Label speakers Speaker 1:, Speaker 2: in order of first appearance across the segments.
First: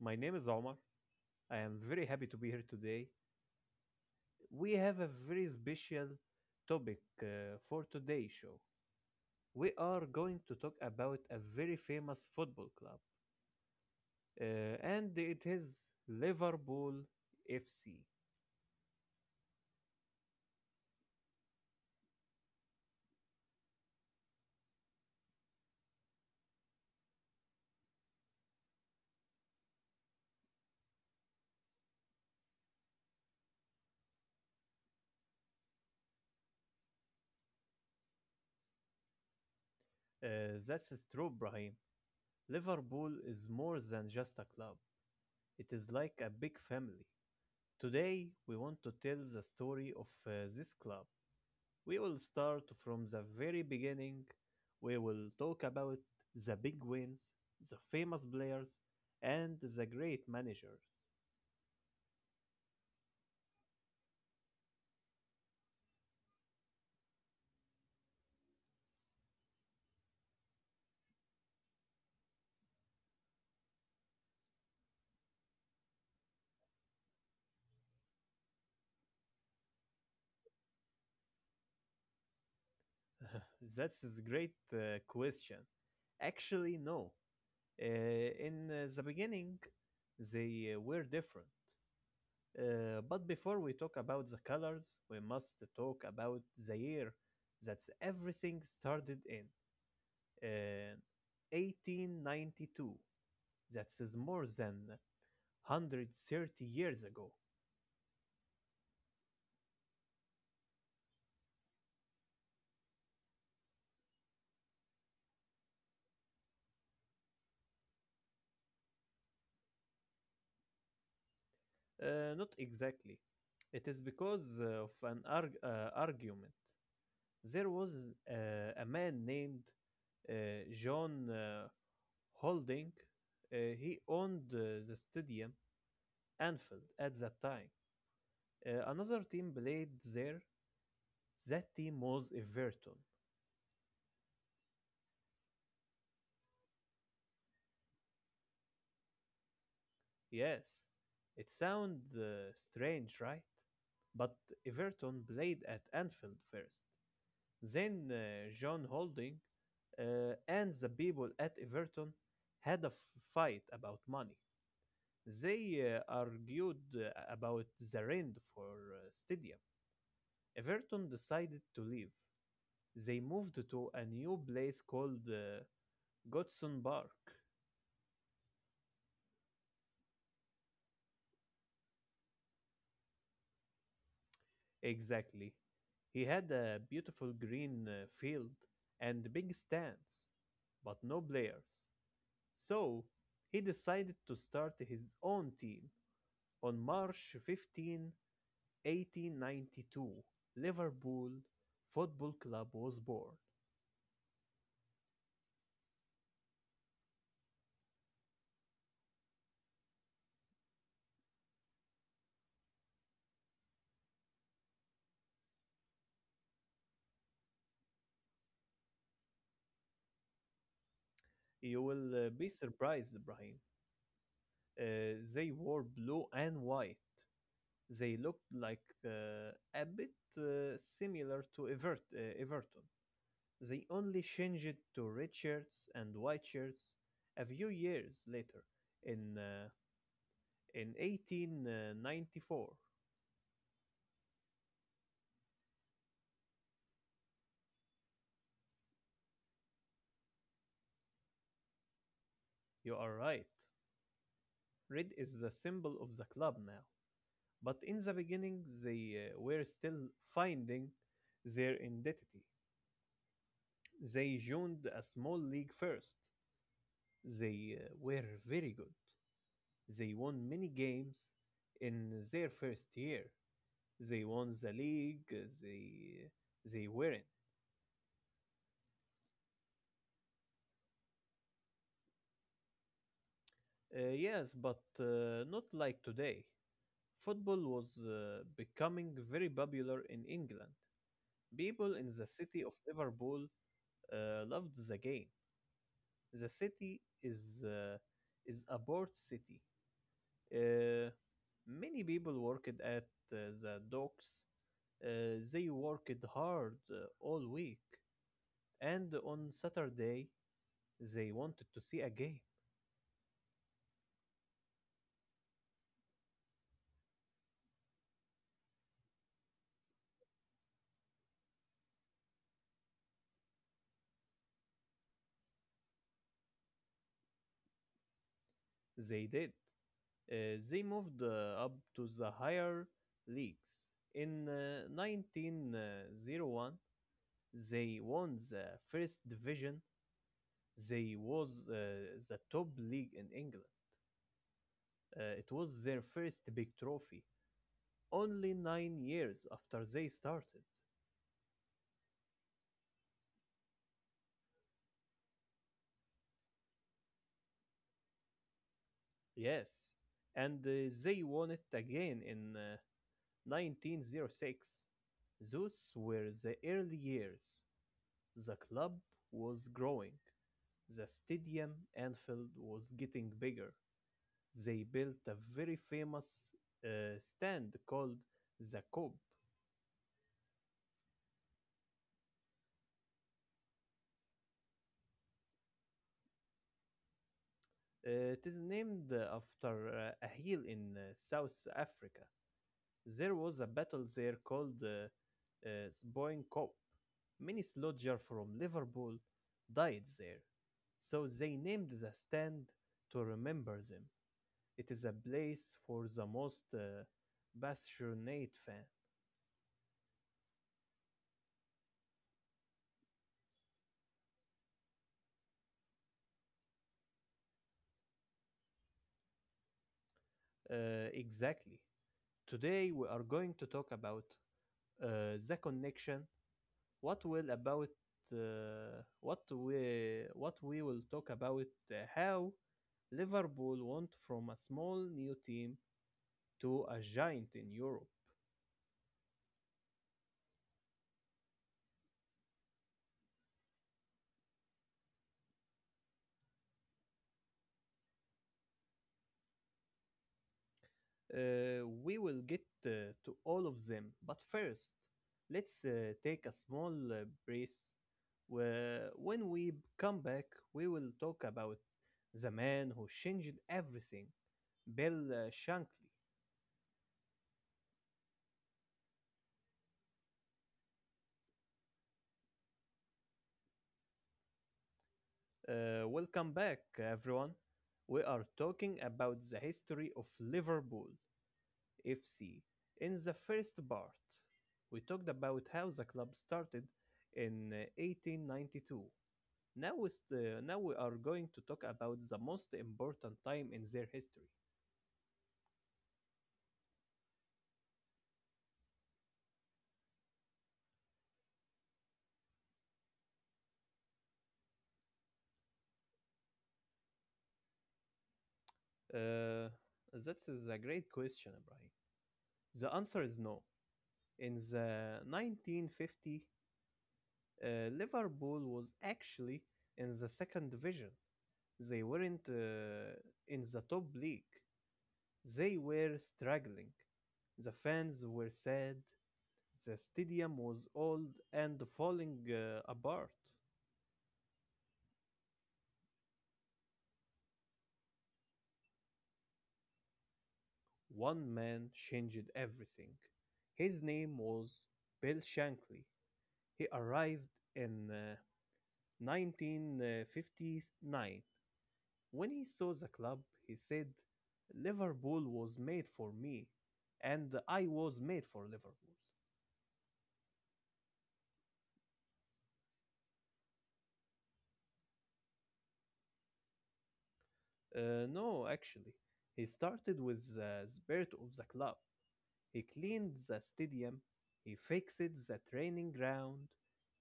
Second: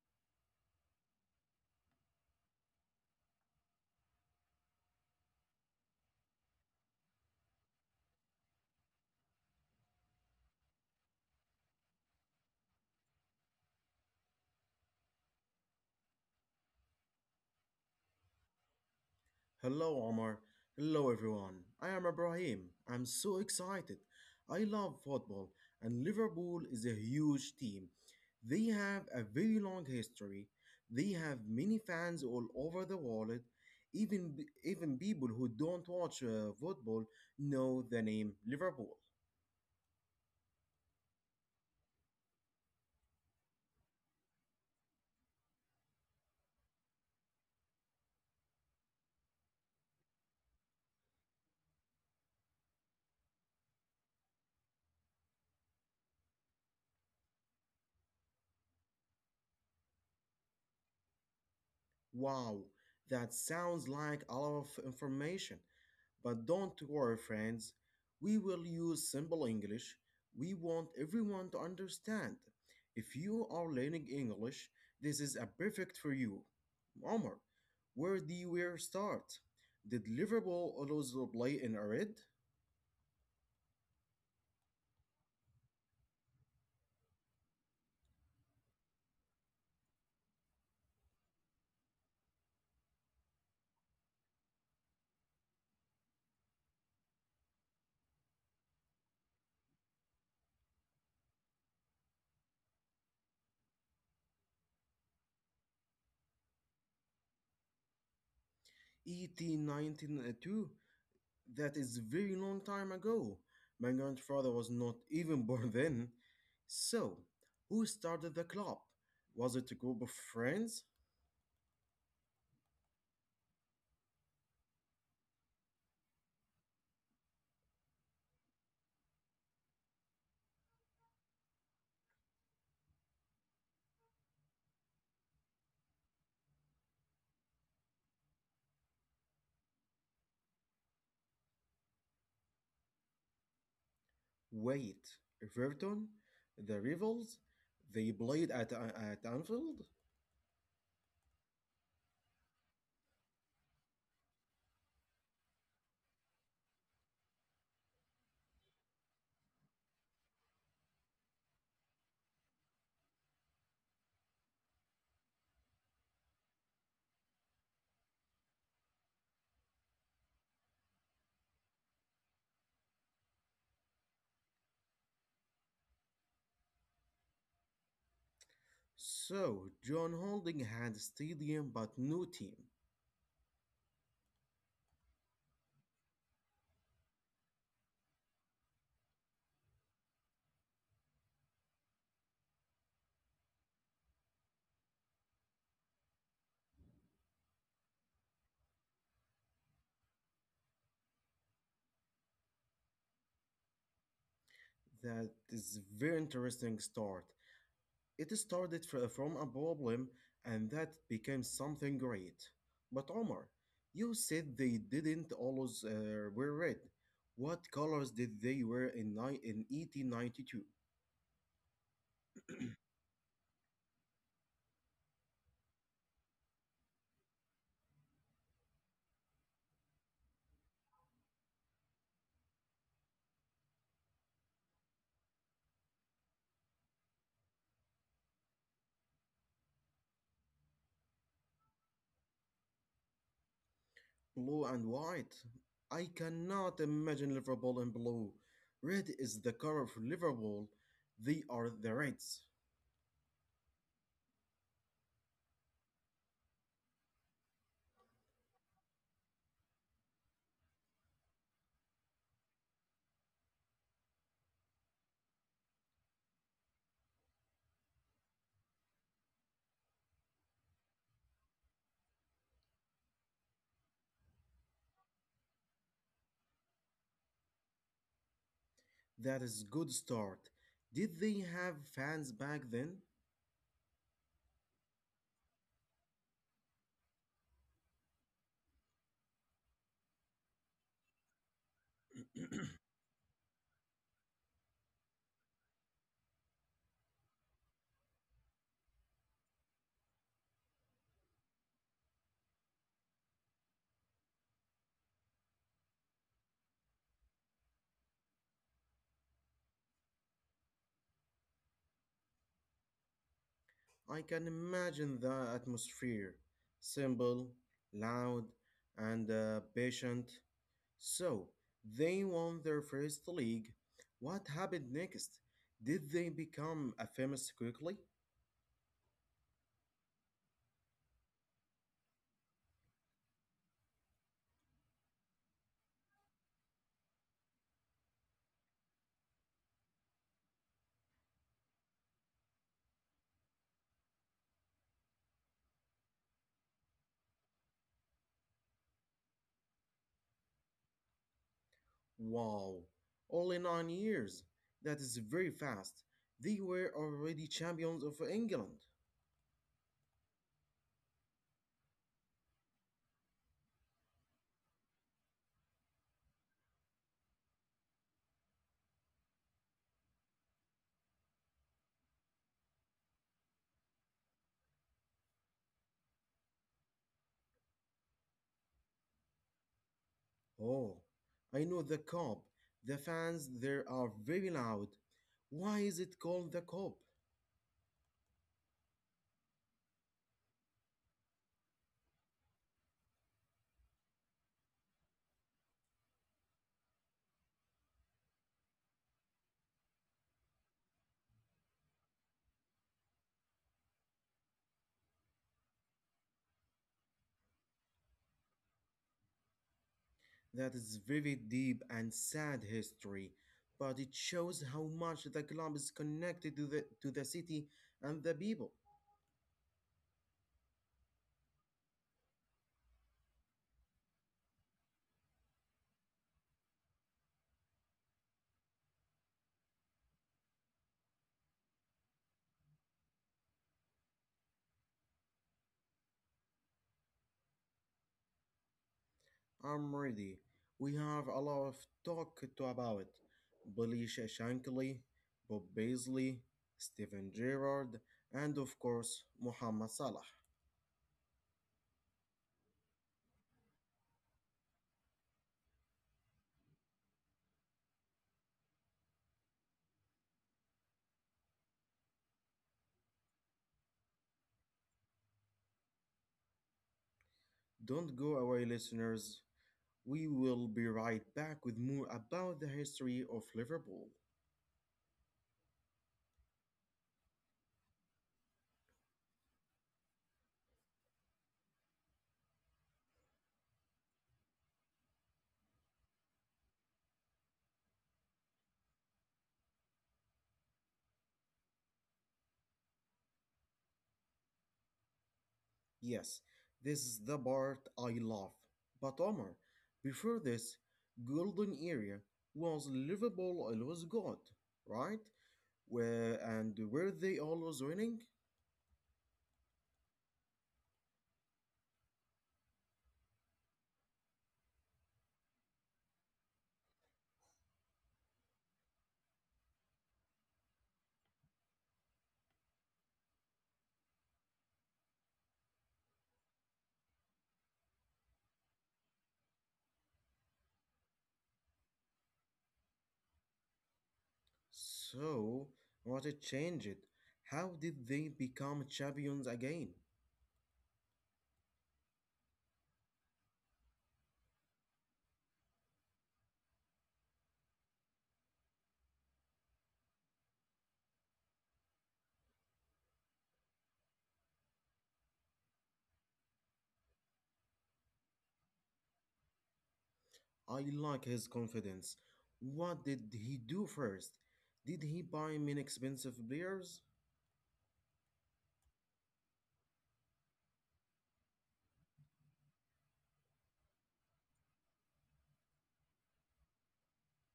Speaker 1: My name is Omar. I am very happy to be here today. We have a very special topic for today's show. We are going to talk about a very famous football club, uh, and it is Liverpool FC.
Speaker 2: Hello, Omar. Hello, everyone. I am Ibrahim. I'm so excited. I love football, and Liverpool is a huge team. They have a very long history. They have many fans all over the world. Even even people who don't watch football know the name Liverpool.
Speaker 1: That's true, Brahim. Liverpool is more than just a club, it is like a big family. Today, we want to tell the story of this club. We will start from the very beginning. We will talk about the big wins, the famous players, and the great managers.
Speaker 2: Wow, that sounds like a lot of information. But don't worry, friends, we will use simple English. We want everyone to understand. If you are learning English, this is a perfect for you. Omar, where do you where start? The deliverable allows the play in red?
Speaker 1: That's a great question. Actually, no. In the beginning, they were different. But before we talk about the colors, we must talk about the year that everything started in. Uh, 1892. That is more than 130 years ago.
Speaker 2: 1892. That is very long time ago. My grandfather was not even born then. So, who started the club? Was it a group of friends?
Speaker 1: Not exactly. It is because of an argument. There was uh, a man named uh, John Holding. He owned the stadium Anfield at that time. Another team played there. That team was Everton.
Speaker 2: Wait, Everton, the rivals, they played at Anfield?
Speaker 1: Yes, it sounds strange, right? But Everton played at Anfield first. Then John Holding and the people at Everton had a fight about money. They argued about the rent for stadium. Everton decided to leave. They moved to a new place called Godson Park.
Speaker 2: So, John Holding had stadium but no team.
Speaker 1: Exactly. He had a beautiful green field and big stands, but no players. So he decided to start his own team on March 15, 1892, Liverpool Football Club was born.
Speaker 2: That is very interesting start. It started from a problem and that became something great. But Omar, you said they didn't always wear red. What colors did they wear in 1892?
Speaker 1: You will be surprised, Ibrahim. They wore blue and white. They looked like a bit similar to Everton. They only changed it to red shirts and white shirts a few years later, in uh, in 1894.
Speaker 2: Blue and white. I cannot imagine Liverpool in blue. Red is the color of Liverpool. They are the Reds.
Speaker 1: You are right. Red is the symbol of the club now. But in the beginning, they were still finding their identity. They joined a small league first. They were very good. They won many games in their first year. They won the league. Uh, they were in.
Speaker 2: That is good start. Did they have fans back then?
Speaker 1: Yes, but not like today. Football was becoming very popular in England. People in the city of Liverpool loved the game. The city is a port city. Uh, many people worked at the docks. They worked hard all week, and on Saturday they wanted to see a game.
Speaker 2: I can imagine the atmosphere. Simple, loud, and patient. So, they won their first league. What happened next? Did they become a famous quickly?
Speaker 1: They did. They moved up to the higher leagues. In 1901, they won the first division. They was the top league in England. It was their first big trophy, only 9 years after they started.
Speaker 2: Wow, only 9 years. That is very fast. They were already champions of England.
Speaker 1: Yes, and they won it again in 1906. Those were the early years. The club was growing. The stadium Anfield was getting bigger. They built a very famous stand called the Cobb.
Speaker 2: Oh, I know the cup. The fans there are very loud. Why is it called the cup?
Speaker 1: It is named after a hill in South Africa. There was a battle there called Sboing Kop. Many soldiers from Liverpool died there, so they named the stand to remember them. It is a place for the most passionate fan.
Speaker 2: That is very deep and sad history, but it shows how much the club is connected to the city and the people.
Speaker 1: Exactly. Today we are going to talk about the connection. What will about what we will talk about how Liverpool went from a small new team to a giant in Europe.
Speaker 2: I'm ready. We have a lot of talk to about. Billy Shankly, Bob Paisley, Stephen Gerrard, and of course, Mohamed Salah.
Speaker 1: We will get to all of them, but first, let's take a small break. Where when we come back, we will talk about the man who changed everything, Bill Shankly.
Speaker 2: Don't go away, listeners. We will be right back with more about the history of Liverpool.
Speaker 1: Welcome back, everyone. We are talking about the history of Liverpool FC. In the first part, we talked about how the club started in 1892. Now we are going to talk about the most important time in their history.
Speaker 2: Yes, this is the part I love. But Omar, before this, golden era was Liverpool always good, right? Where and were they always winning?
Speaker 1: Uh, that's a great question, Ibrahim. The answer is no. In the 1950, Liverpool was actually in the second division. They weren't in the top league. They were struggling. The fans were sad. The stadium was old and falling apart.
Speaker 2: So, what it changed? How did they become champions again?
Speaker 1: One man changed everything. His name was Bill Shankly. He arrived in 1959. When he saw the club, he said, Liverpool was made for me, and I was made for Liverpool.
Speaker 2: I like his confidence. What did he do first? Did he buy me expensive beers?
Speaker 1: No, actually, he started with the spirit of the club. He cleaned the stadium, he fixed the training ground,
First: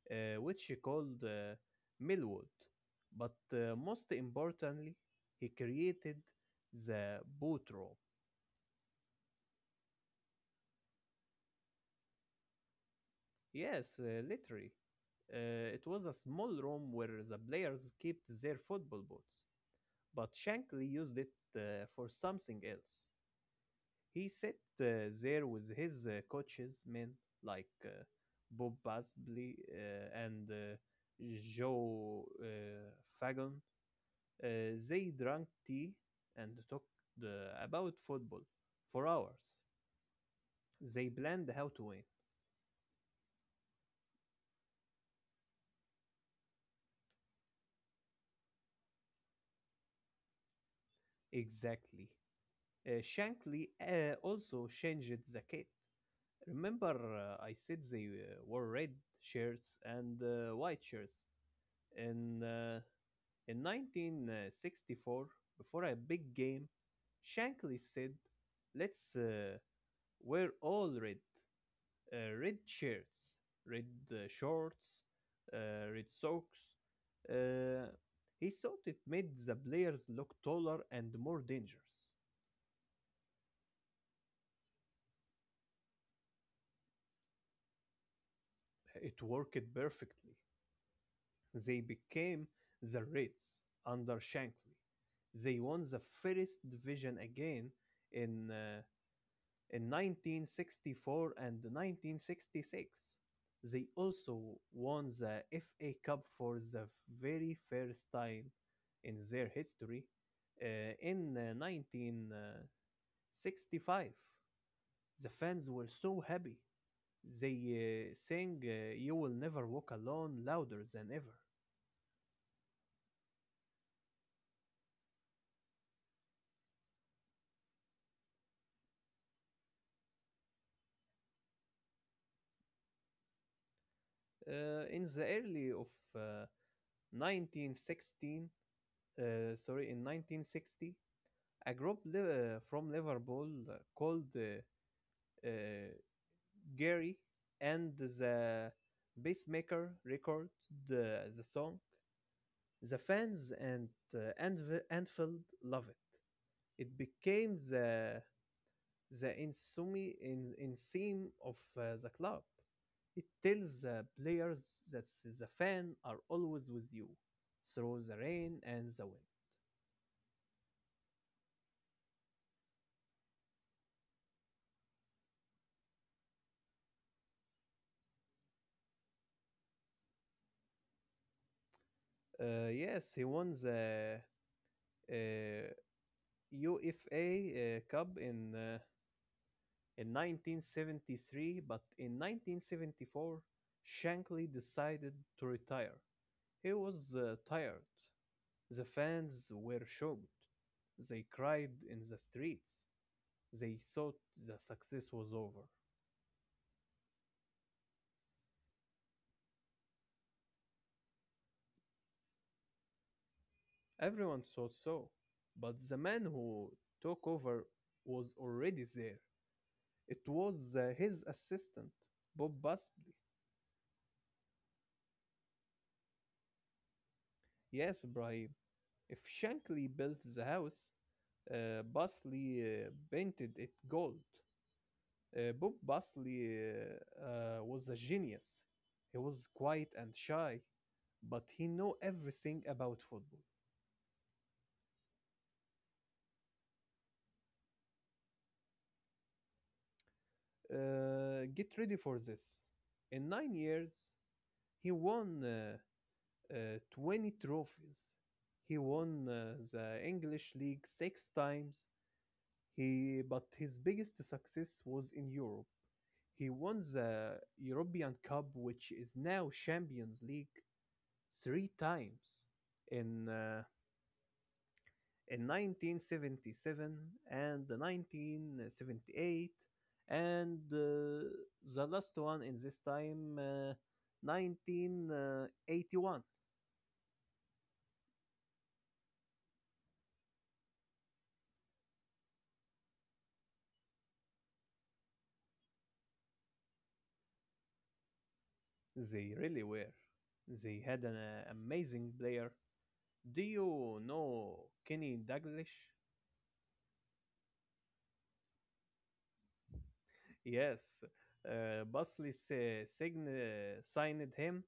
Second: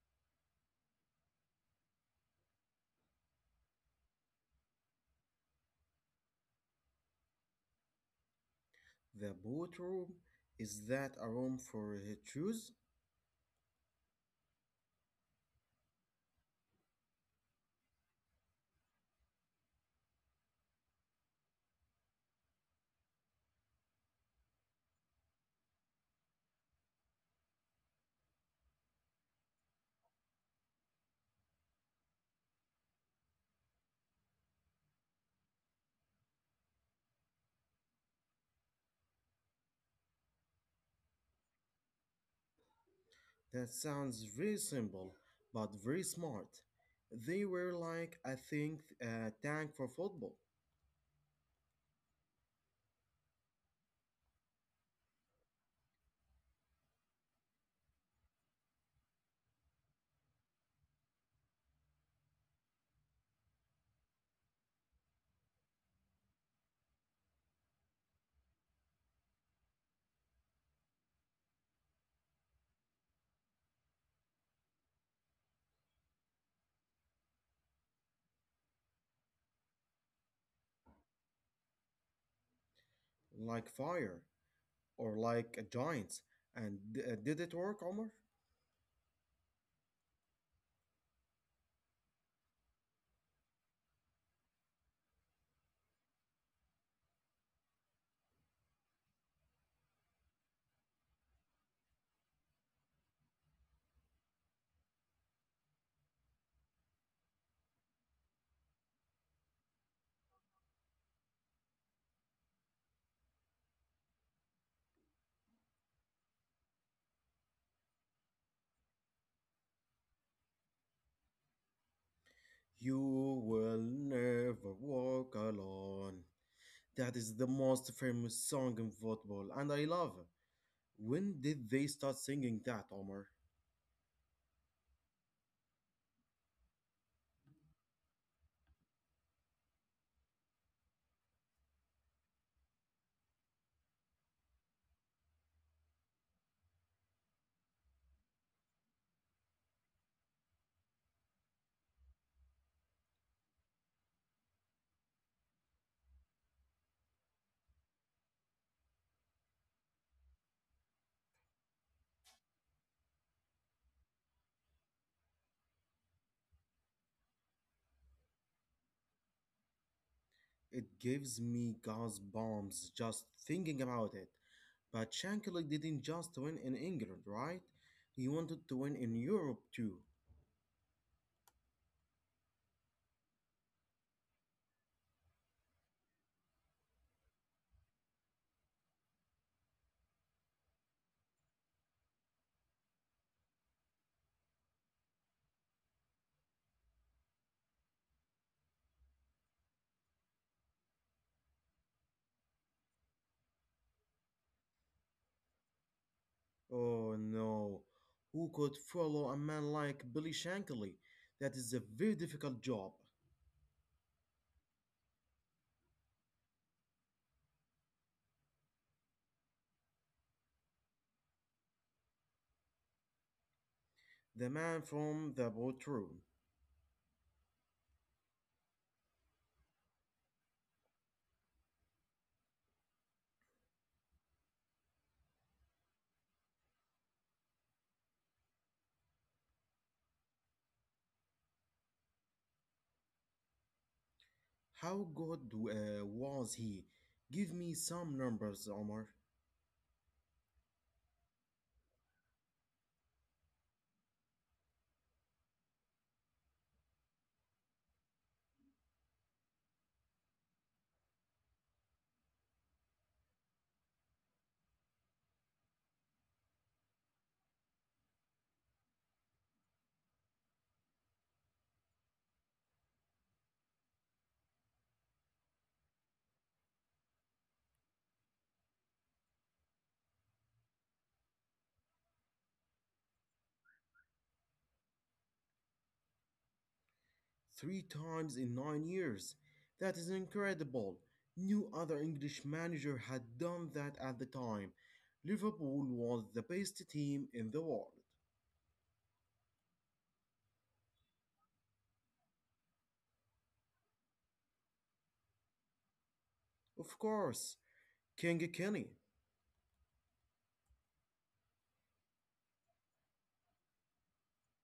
Speaker 1: which he called Millwood. But most importantly, he created the boot room.
Speaker 2: The boot room? Is that a room for his shoes?
Speaker 1: Yes, literally. It was a small room where the players kept their football boots, but Shankly used it for something else. He sat there with his coaches, men like Bob Basley and Joe Fagan. They drank tea and talked uh, about football for hours. They planned how to win.
Speaker 2: That sounds very simple, but very smart. They were like, I think, a tank for football,
Speaker 1: Exactly. Shankly also changed the kit. Remember, I said they wore red shirts and white shirts. In uh, in 1964, before a big game, Shankly said, "Let's wear all red." Red shirts, red shorts, red socks. Uh, he thought it made the players look taller and more dangerous.
Speaker 2: like fire, or like a giant. And did it work, Omar?
Speaker 1: It worked perfectly. They became the Reds under Shankly. They won the first division again in uh, In 1964 and 1966. They also won the FA Cup for the very first time in their history. Uh, in 1965, the fans were so happy. They sang You Will Never Walk Alone louder than ever.
Speaker 2: You will never walk alone. That is the most famous song in football, and I love it. When did they start singing that, Omar?
Speaker 1: In the early of uh, 1916, uh, sorry, in 1960, a group from Liverpool called uh, Gary and the Pacemaker record the song. The fans and Anfield love it. It became the insumi in theme of the club. It tells the players that the fan are always with you through the rain and the
Speaker 2: It gives me goosebumps just thinking about it. But Shankly didn't just win in England, right? He wanted to win in Europe too.
Speaker 1: wind. Yes, he won the uh, UEFA Cup in 1973, but in 1974, Shankly decided to retire. He was tired. The fans were shocked. They cried in the streets. They thought the success was over.
Speaker 2: Oh no. Who could follow a man like Billy Shankly? That is a very difficult job.
Speaker 1: Everyone thought so. But the man who took over was already there. It was his assistant, Bob Busby.
Speaker 2: The man from the boat room.
Speaker 1: Yes, Ibrahim. If Shankly built the house, Bosley painted it gold. Bob Bosley was a genius. He was quiet and shy, but he knew everything about football.
Speaker 2: How good was he? Give me some numbers, Omar.
Speaker 1: Get ready for this. In 9 years, he won 20 trophies. He won the English League 6 times, but his biggest success was in Europe. He won the European Cup, which is now Champions League, three times, in uh, in 1977 and the 1978, and the last one in this time 1981.
Speaker 2: Three times in 9 years. That is incredible. No other English manager had done that at the time. Liverpool was the best team in the world.
Speaker 1: They really were. They had an amazing player. Do you know Kenny Dalglish?
Speaker 2: Of course, King Kenny.
Speaker 1: Yes. Bosley signed him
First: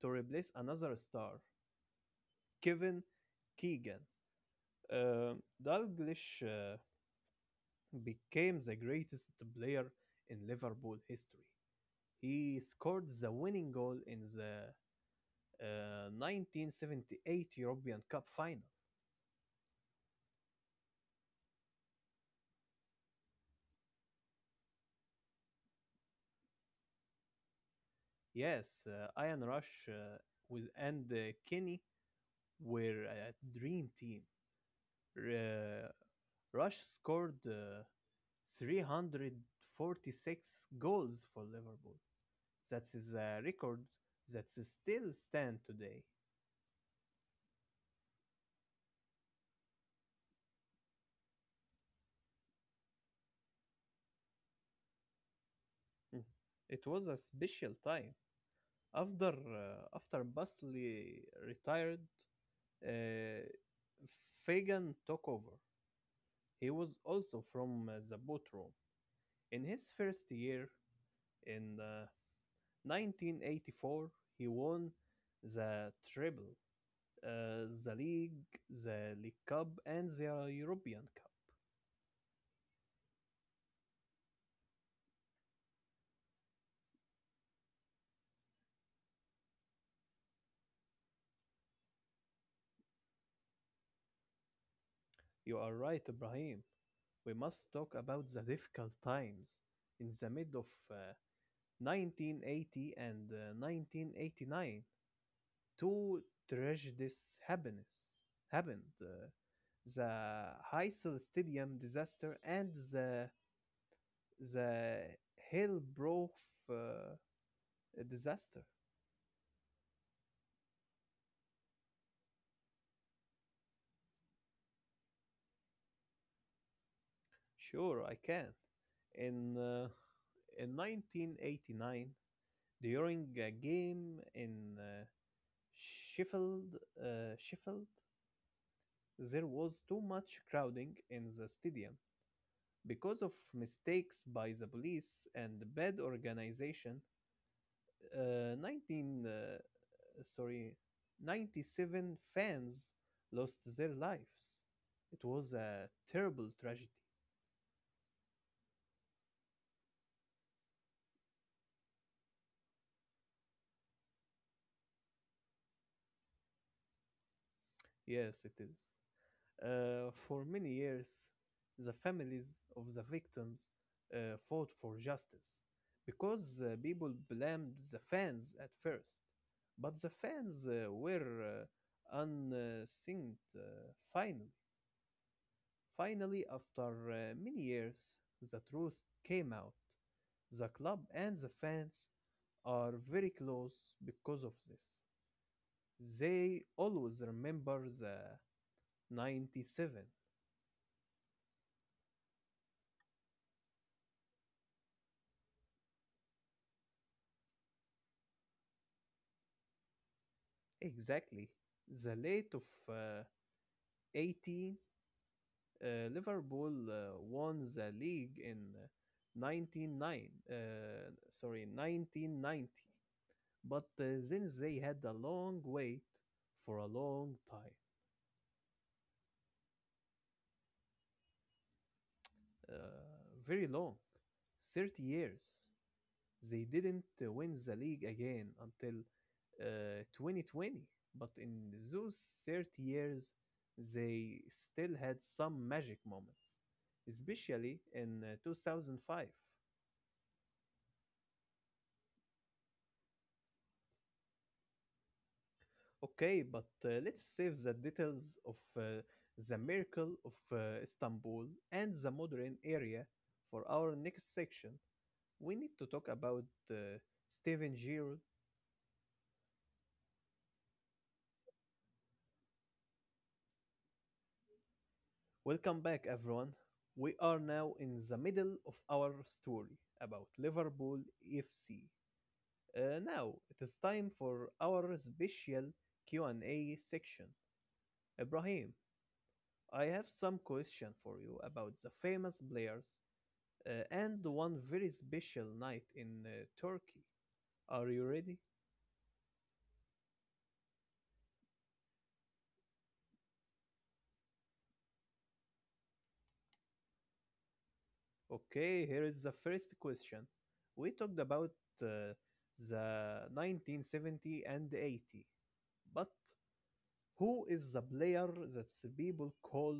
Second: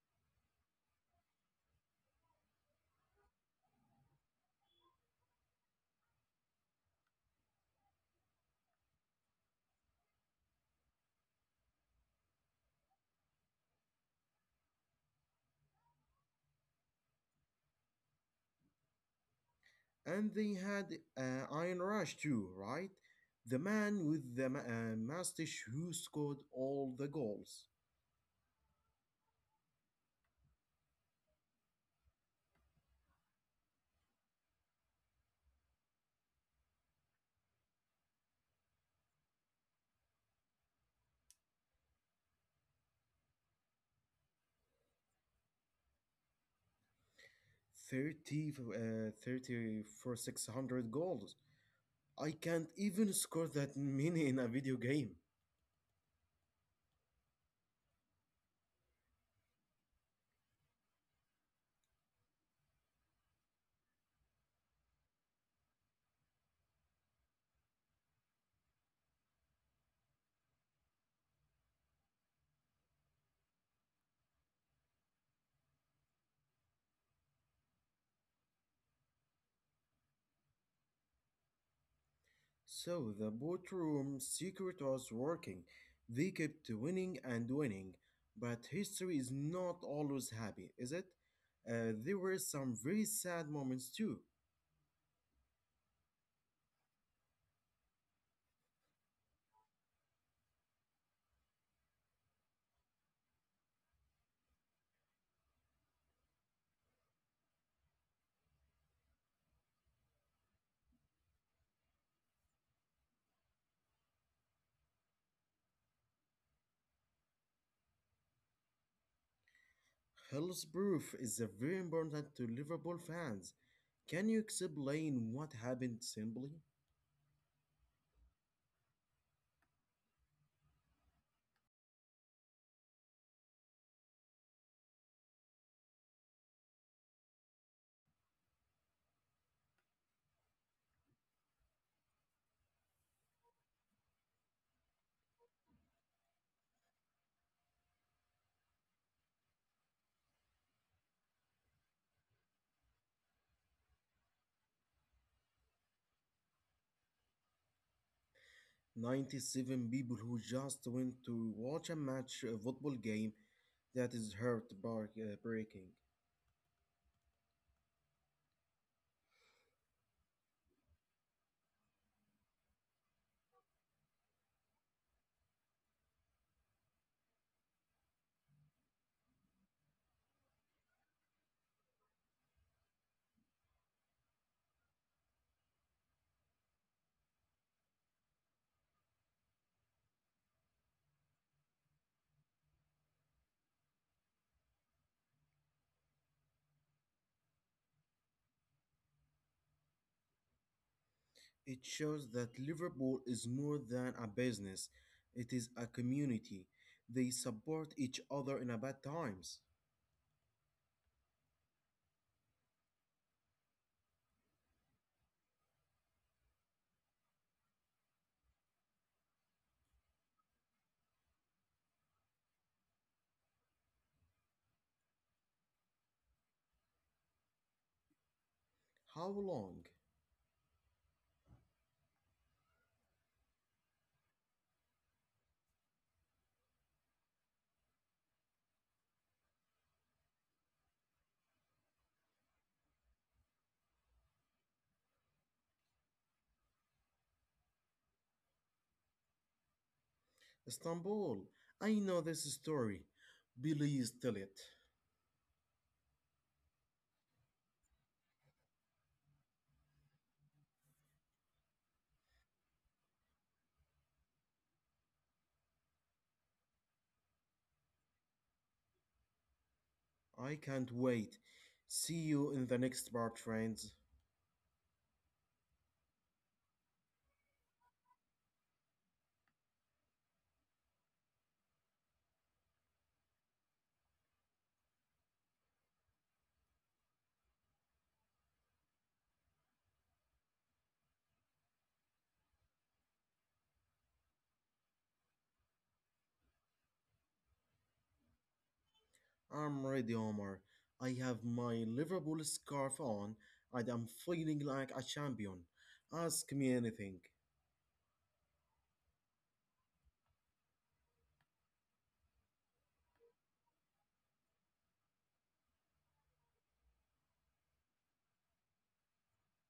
Speaker 1: to replace another star, Kevin Keegan. Uh, Dalglish became the greatest player in Liverpool history. He scored the winning goal in the 1978 European Cup final.
Speaker 2: And they had Iron Rush too, right? The man with the mustache who scored all the goals.
Speaker 1: Yes, Ian Rush with, and Kenny were a dream team. Uh, Rush scored 346 goals for Liverpool. That is a record that still stands today.
Speaker 2: 30 for 600 goals. I can't even score that many in a video game.
Speaker 1: Mm. It was a special time. After Basley retired, uh, Fagan took over. He was also from the boat room. In his first year, in 1984, he won the treble, uh, the league, the League Cup, and the European Cup.
Speaker 2: So the boardroom secret was working. They kept winning and winning, but history is not always happy, is it? There were some very sad moments too.
Speaker 1: You are right, Ibrahim. We must talk about the difficult times in the mid of 1980 and 1989, two tragedies happened. Happened uh, the Heysel Stadium disaster and the Hillbrook uh, disaster.
Speaker 2: Hell's proof is a very important to Liverpool fans. Can you explain what happened simply?
Speaker 1: Sure, I can. In uh, in 1989, during a game in Sheffield, Sheffield, there was too much crowding in the stadium. Because of mistakes by the police and bad organization, uh, 19 uh, sorry, 97 fans lost their lives. It was a terrible tragedy.
Speaker 2: 97 people who just went to watch a match, a football game that is heart-breaking.
Speaker 1: Yes, it is. For many years, the families of the victims fought for justice because people blamed the fans at first, but the fans were unsinged finally. Finally, after many years, the truth came out. The club and the fans are very close because of this. They always remember the 97.
Speaker 2: It shows that Liverpool is more than a business, it is a community. They support each other in a bad times.
Speaker 1: Exactly. The late of uh, 18, uh, Liverpool uh, won the league in uh, 199, uh, sorry, 1990. But then they had a long wait for a long time.
Speaker 2: How long?
Speaker 1: uh, Very long. 30 years. They didn't win the league again until 2020. But in those 30 years, they still had some magic moments, especially in 2005.
Speaker 2: Istanbul. I know this story. Please tell it.
Speaker 1: Okay, but let's save the details of the miracle of Istanbul and the modern area for our next section. We need to talk about uh, Steven Gerrard.
Speaker 2: I can't wait. See you in the next part, friends.
Speaker 1: Welcome back, everyone. We are now in the middle of our story about Liverpool FC. Now it is time for our special Q&A section. Ibrahim, I have some question for you about the famous players and one very special night in Turkey. Are you ready?
Speaker 2: I'm ready, Omar. I have my Liverpool scarf on and I'm feeling like a champion. Ask me anything.
Speaker 1: Okay, here is the first question. We talked about uh, the 1970 and 80, but who is the player that the people call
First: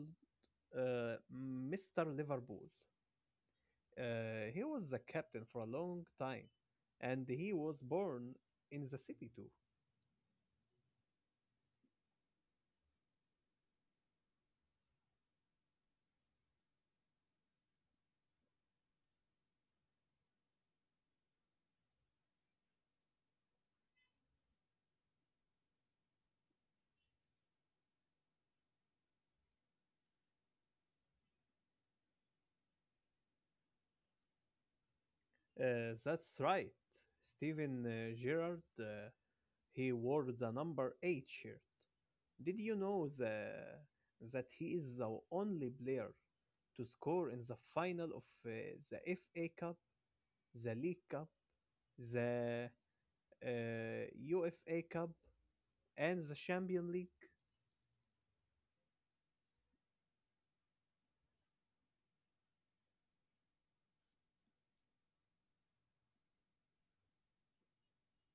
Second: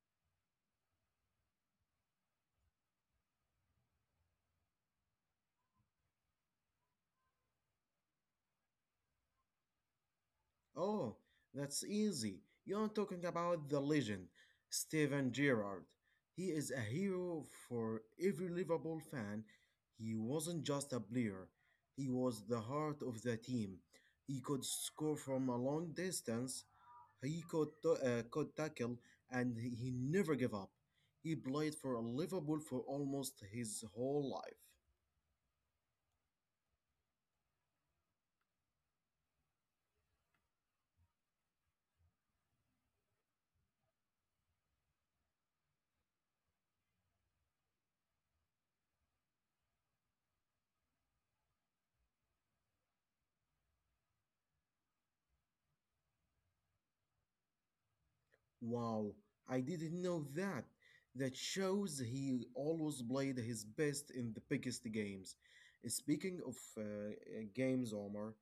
Speaker 1: Mr. Liverpool? He was the captain for a long time, and he was born in the city too.
Speaker 2: Oh, that's easy. You're talking about the legend, Steven Gerrard. He is a hero for every Liverpool fan. He wasn't just a player, he was the heart of the team. He could score from a long distance, he could tackle, and he never gave up. He played for Liverpool for almost his whole life.
Speaker 1: That's right, Steven Gerrard. He wore the number eight shirt. Did you know that he is the only player to score in the final of the FA Cup, the League Cup, the UEFA Cup, and the Champions League?
Speaker 2: Wow, I didn't know that. That shows he always played his best in the biggest games. Speaking of games, Omar,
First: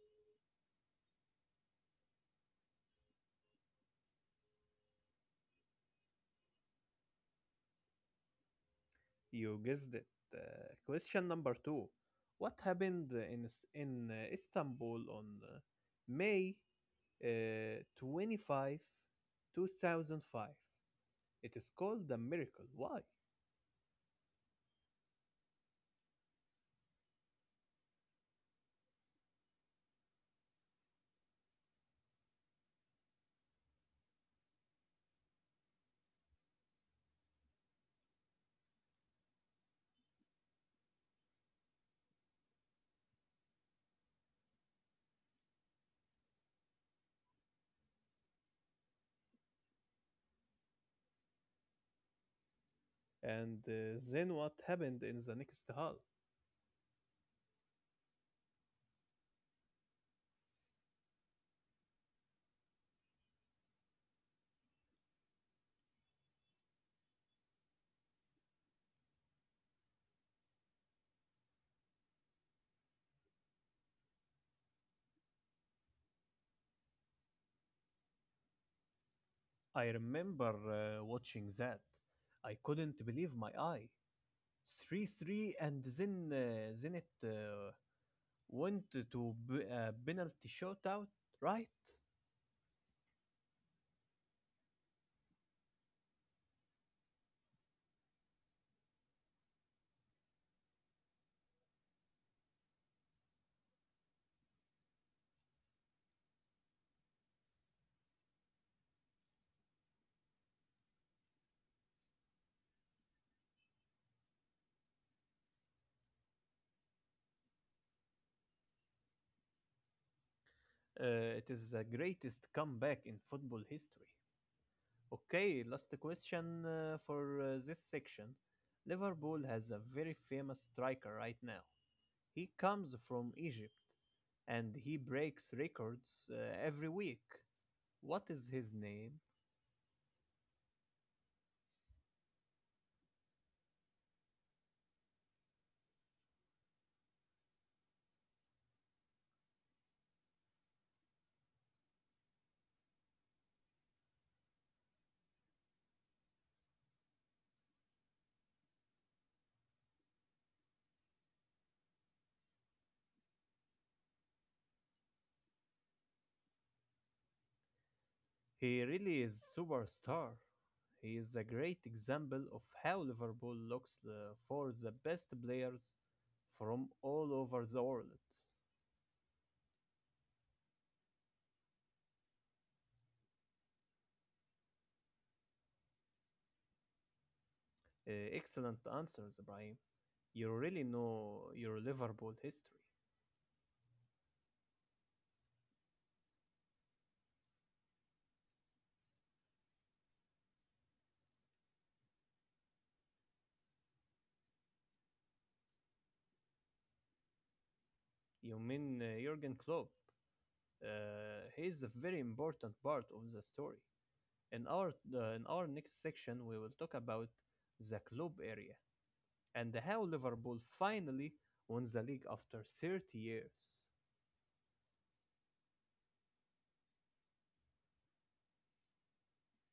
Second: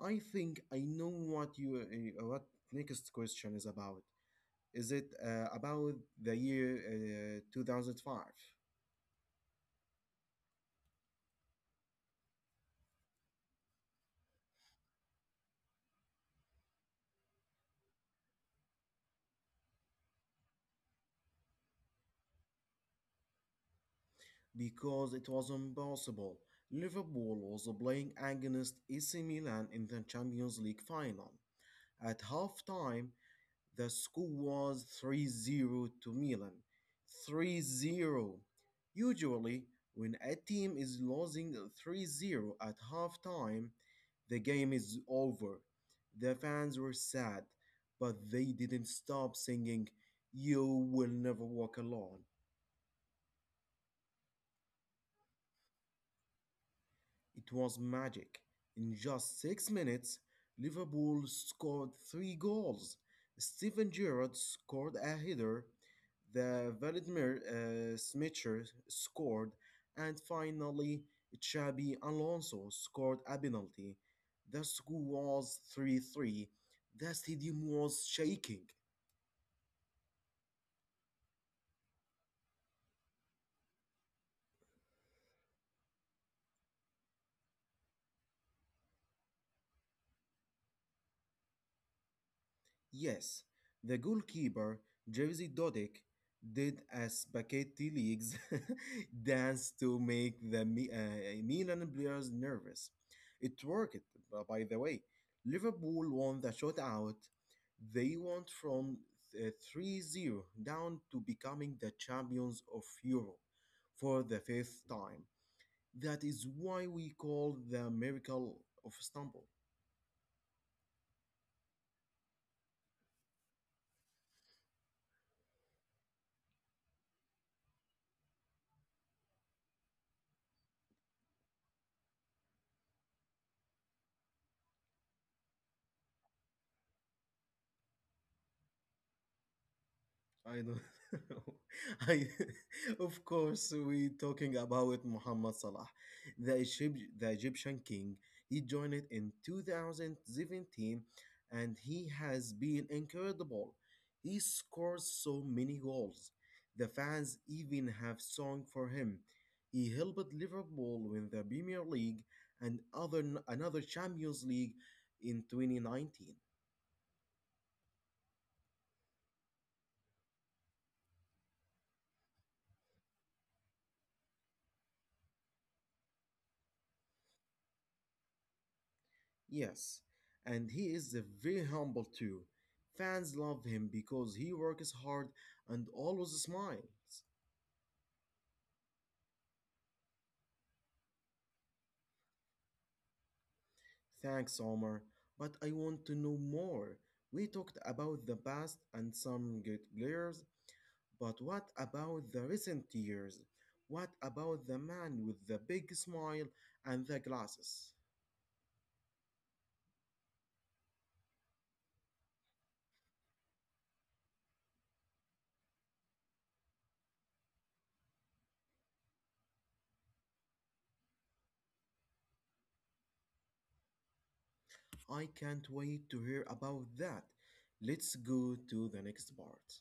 Speaker 2: I think I know what you what next question is about. Is it about the year 2005?
Speaker 1: You guessed it. Uh, question number two: what happened in Istanbul on May 25, 2005? It is called the miracle. Why?
Speaker 2: Because it was impossible. Liverpool was playing against AC Milan in the Champions League final. At halftime, the score was 3-0 to Milan. 3-0. Usually, when a team is losing three zero 0 at halftime, the game is over. The fans were sad, but they didn't stop singing, "You Will Never Walk Alone."
Speaker 1: And then what happened in the next hall?
Speaker 2: It was magic. In just 6 minutes, Liverpool scored three goals. Steven Gerrard scored a header, the Vladimir Smicher scored, and finally, Xabi Alonso scored a penalty. The score was 3-3. The stadium was shaking.
Speaker 1: I remember watching that. I couldn't believe my eye. 3-3, and then it went to a penalty shootout, right?
Speaker 2: Yes, the goalkeeper, Jerzy Dodic, did a spaghetti leagues dance to make the Milan players nervous. It worked, by the way. Liverpool won the shutout. They went from 3 zero down to becoming the champions of Europe for the fifth time. That is why we call the miracle of Istanbul.
Speaker 1: It is the greatest comeback in football history. Okay, last question for this section. Liverpool has a very famous striker right now. He comes from Egypt and he breaks records every week. What is his name?
Speaker 2: I know. I, of course, we talking about Muhammad Salah, the Egyptian king. He joined it in 2017 and he has been incredible. He scores so many goals. The fans even have song for him. He helped Liverpool win the Premier League and other another Champions League in 2019.
Speaker 1: He really is superstar. He is a great example of how Liverpool looks for the best players from all over the world.
Speaker 2: Yes, and he is a very humble too. Fans love him because he works hard and always smiles.
Speaker 1: Excellent answers, Ibrahim. You really know your Liverpool history.
Speaker 2: Thanks, Omar, but I want to know more. We talked about the past and some good players, but what about the recent years? What about the man with the big smile and the glasses?
Speaker 1: You mean Jurgen Klopp? He is a very important part of the story. In our next section, we will talk about the club area and how Liverpool finally won the league after 30 years.
Speaker 2: I can't wait to hear about that. Let's go to the next part.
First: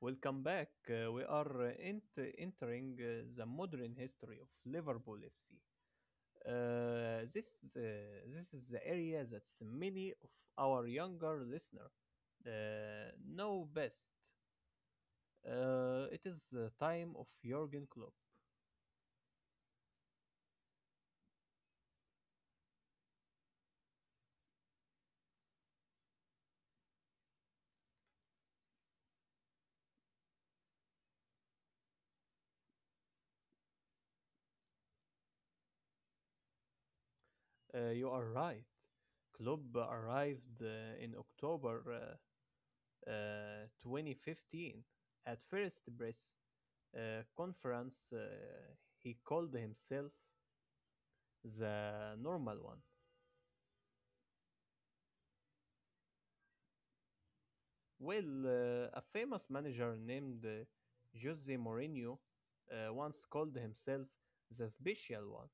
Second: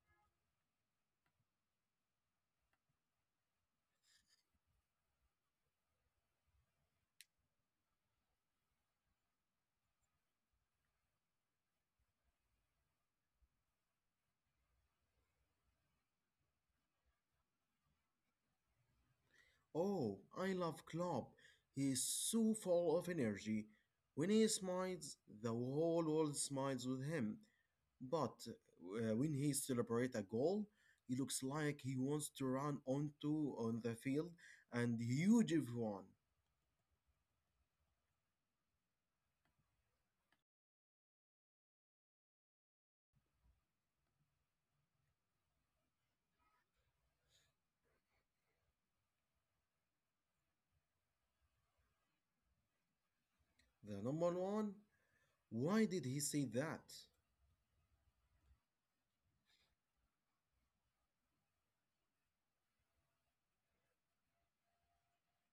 Speaker 1: Welcome back. We are entering the modern history of Liverpool FC. Uh, this uh, this is the area that many of our younger listeners know best. It is the time of Jurgen Klopp.
Speaker 2: Oh, I love Klopp. He is so full of energy. When he smiles, the whole world smiles with him. But when he celebrates a goal, he looks like he wants to run onto on the field and huge everyone.
Speaker 1: You are right. Klopp arrived in October 2015. At first press conference, he called himself the normal one.
Speaker 2: The number one, why did he say that?
Speaker 1: Well, a famous manager named Jose Mourinho once called himself the special one.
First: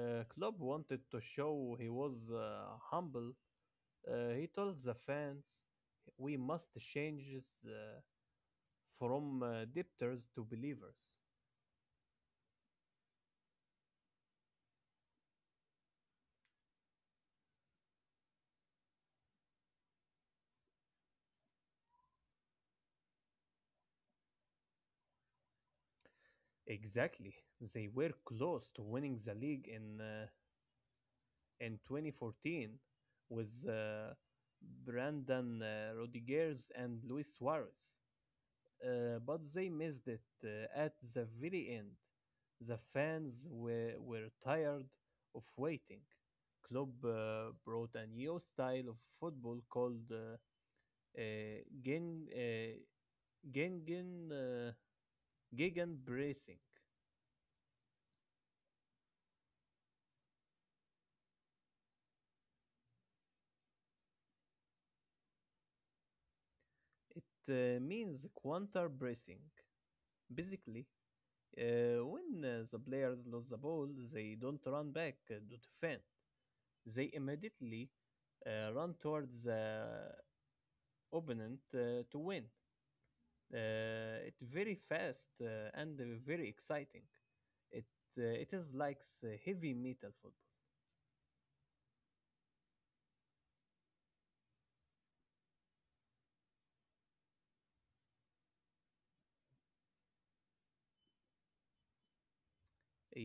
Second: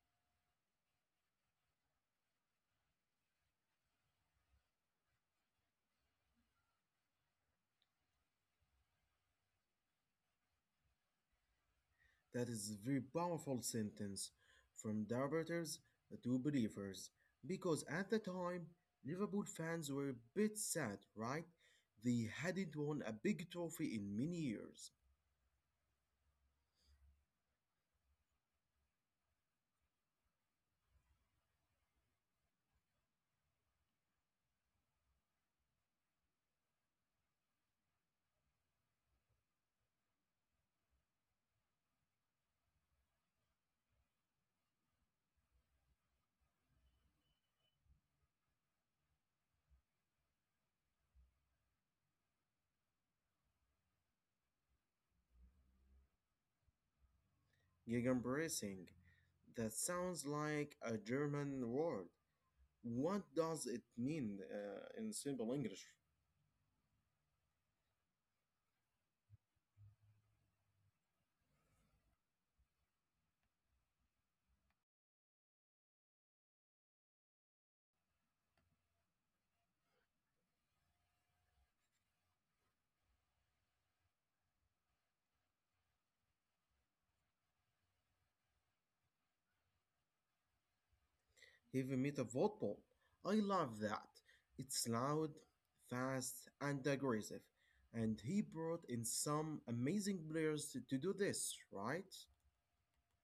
Speaker 1: Klopp wanted to show he was humble. He told the fans, "We must change uh, from debtors to believers."
Speaker 2: That is a very powerful sentence from doubters to believers because at the time Liverpool fans were a bit sad, right? They hadn't won a big trophy in many years.
Speaker 1: Exactly. They were close to winning the league in 2014 with Brandon Rodriguez and Luis Suarez, but they missed it at the very end. The fans were tired of waiting. Klopp brought a new style of football called uh, Gen, uh, Gengen, uh, Gegenpressing.
Speaker 2: Gegenpressing. That sounds like a German word. What does it mean in simple English?
Speaker 1: It means counter pressing. Basically, when the players lose the ball, they don't run back to defend. They immediately run towards the opponent to win. It's very fast and very exciting. It it is like heavy metal football.
Speaker 2: Heavy metal vault ball. I love that. It's loud, fast, and aggressive. And he brought in some amazing players to do this, right?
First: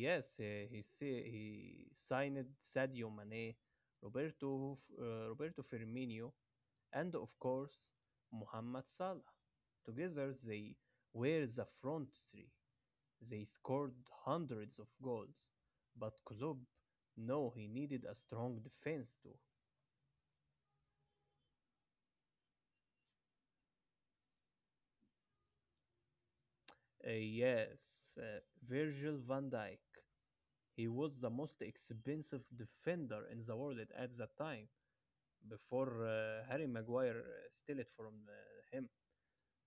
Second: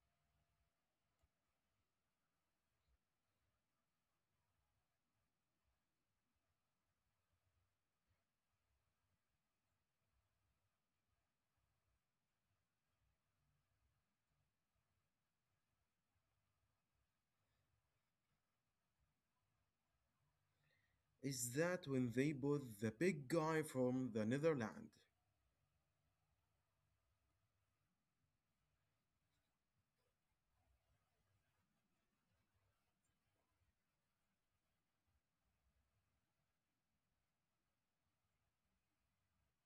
Speaker 1: Yes, he signed Sadio Mane, Roberto Firmino, and of course Mohamed Salah. Together they were the front three. They scored hundreds of goals, but Klopp knew he needed a strong defense too.
Speaker 2: Is that when they bought the big guy from the Netherlands?
Speaker 1: Yes, Virgil van Dijk. He was the most expensive defender in the world at that time, before Harry Maguire stole it from him.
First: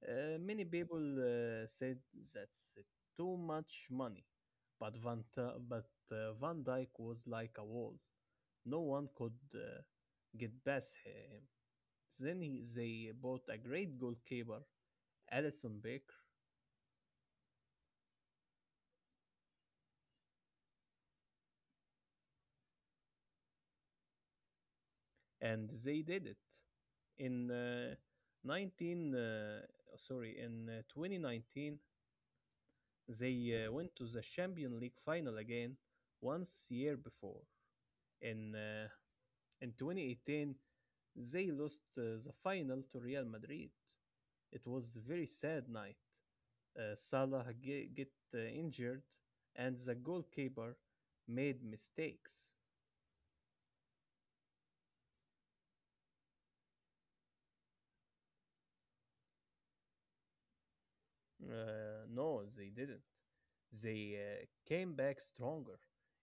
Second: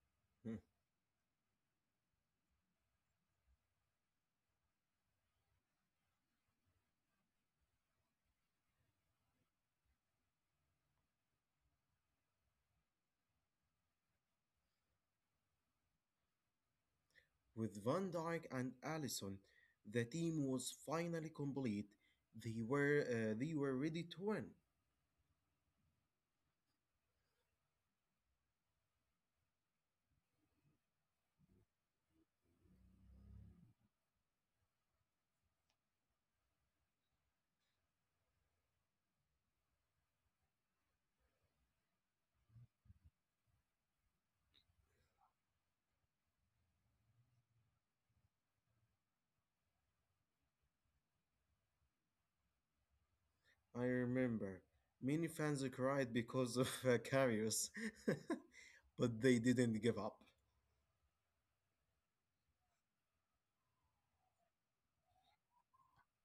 Speaker 1: Uh,
Speaker 2: Hmm.
Speaker 1: many people said that's too much money, but van Dijk was like a wall. No one could get past him. Then they bought a great goalkeeper, Alison Beck,
Speaker 2: With Van Dijk and Allison, the team was finally complete. They were ready to win.
Speaker 1: and they did it in uh, 19 uh, sorry in uh, 2019. They went to the Champions League final again. Once year before in 2018 they lost the final to Real Madrid. It was a very sad night. Salah get injured and the goalkeeper made mistakes.
Speaker 2: I remember. Many fans cried because of carriers, but they didn't give up.
Speaker 1: No, they didn't. They came back stronger.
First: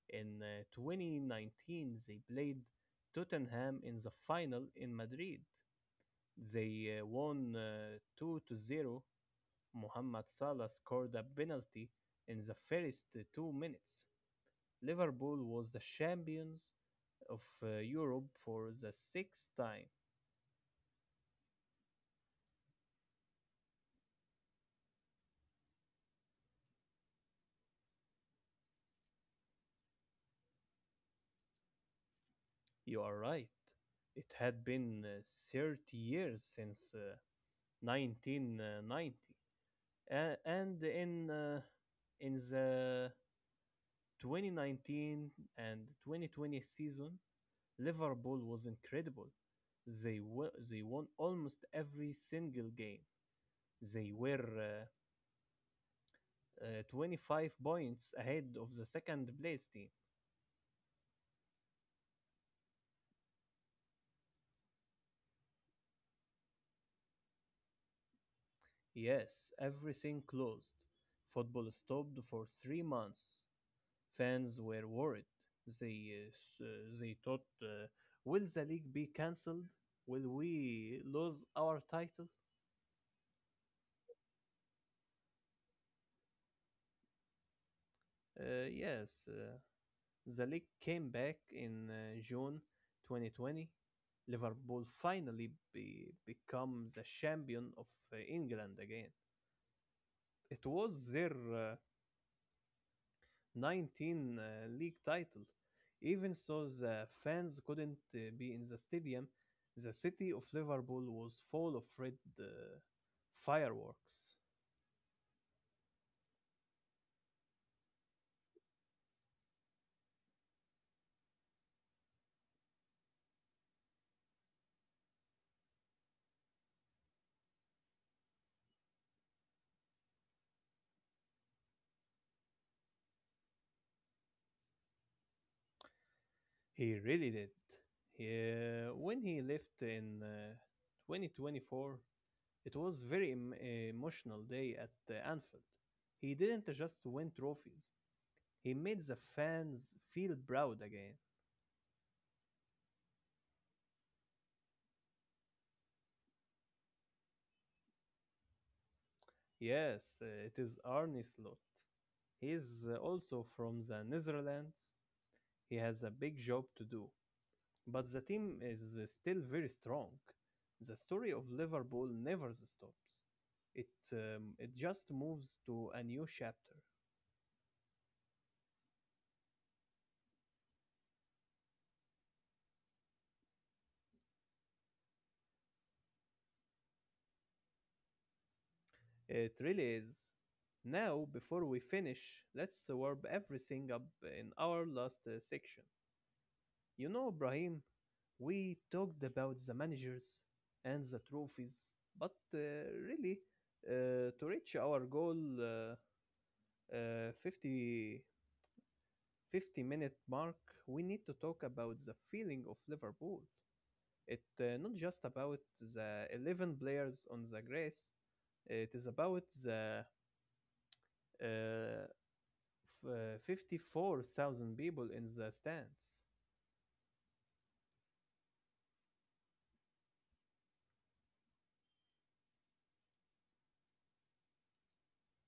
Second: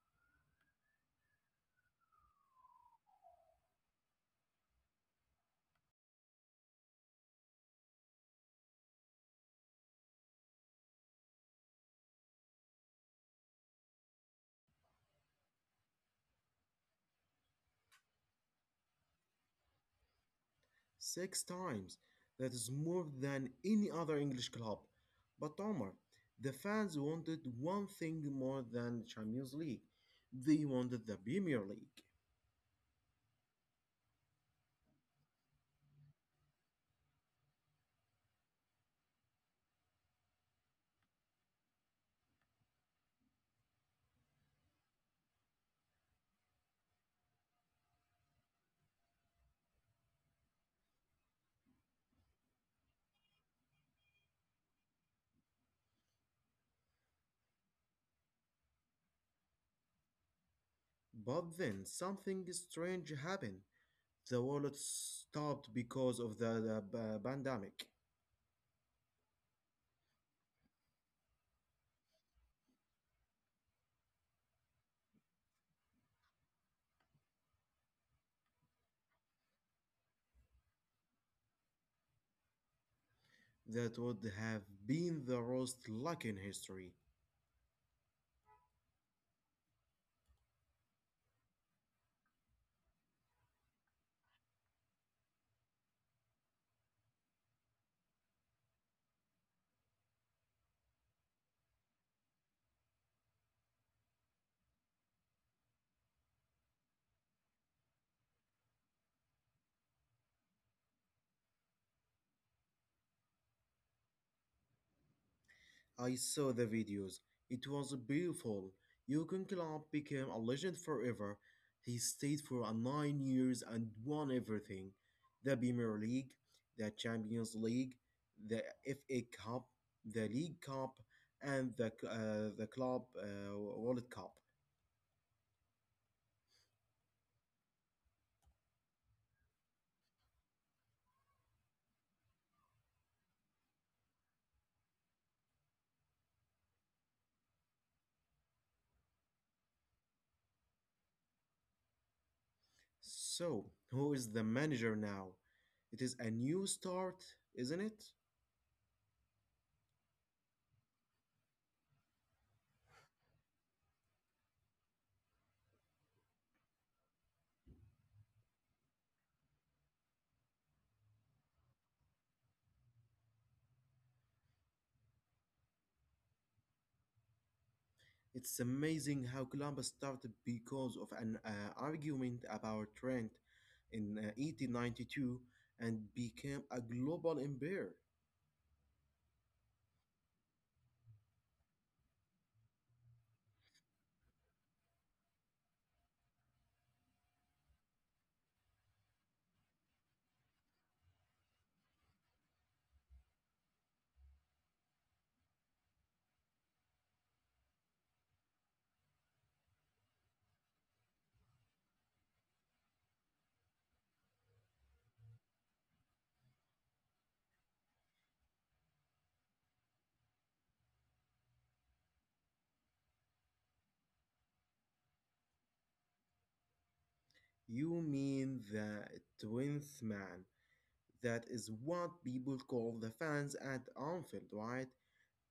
Speaker 1: In 2019, they played Tottenham in the final in Madrid. They won 2-0. Mohamed Salah scored a penalty in the first 2 minutes. Liverpool was the champions of Europe for the sixth time.
Speaker 2: Six times. That is more than any other English club. But Omar, the fans wanted one thing more than Champions League. They wanted the Premier League.
Speaker 1: You are right. It had been 30 years since 1990. And in the 2019 and 2020 season, Liverpool was incredible. They won almost every single game. They were 25 points ahead of the second place team.
Speaker 2: But then something strange happened. The wallet stopped because of the pandemic.
Speaker 1: Yes, everything closed. Football stopped for 3 months. Fans were worried. They uh, they thought, will the league be cancelled? Will we lose our title?
Speaker 2: That would have been the worst luck in history.
Speaker 1: Yes, the league came back in June 2020. Liverpool finally become the champion of England again. It was their 19 league title. Even so, the fans couldn't be in the stadium. The city of Liverpool was full of red uh, fireworks.
Speaker 2: I saw the videos. It was beautiful. Jurgen Klopp became a legend forever. He stayed for a 9 years and won everything: the Premier League, the Champions League, the FA Cup, the League Cup, and the Club World Cup.
Speaker 1: He really did. When he left in 2024, it was very emotional day at Anfield. He didn't just win trophies. He made the fans feel proud again.
Speaker 2: So, who is the manager now? It is a new start, isn't it?
Speaker 1: Yes, it is Arne Slot. He is also from the Netherlands. He has a big job to do, but the team is still very strong. The story of Liverpool never stops. It just moves to a new chapter.
Speaker 2: It's amazing how Columbus started because of an argument about rent in 1892 and became a global empire.
Speaker 1: It really is. Now, before we finish, let's warm everything up in our last section. You know, Ibrahim, we talked about the managers and the trophies, but really, to reach our goal 50, 50-minute mark, we need to talk about the feeling of Liverpool. It not just about the 11 players on the grass, it is about the uh, 54,000 people in the stands.
Speaker 2: You mean the 12th man? That is what people call the fans at Anfield, right?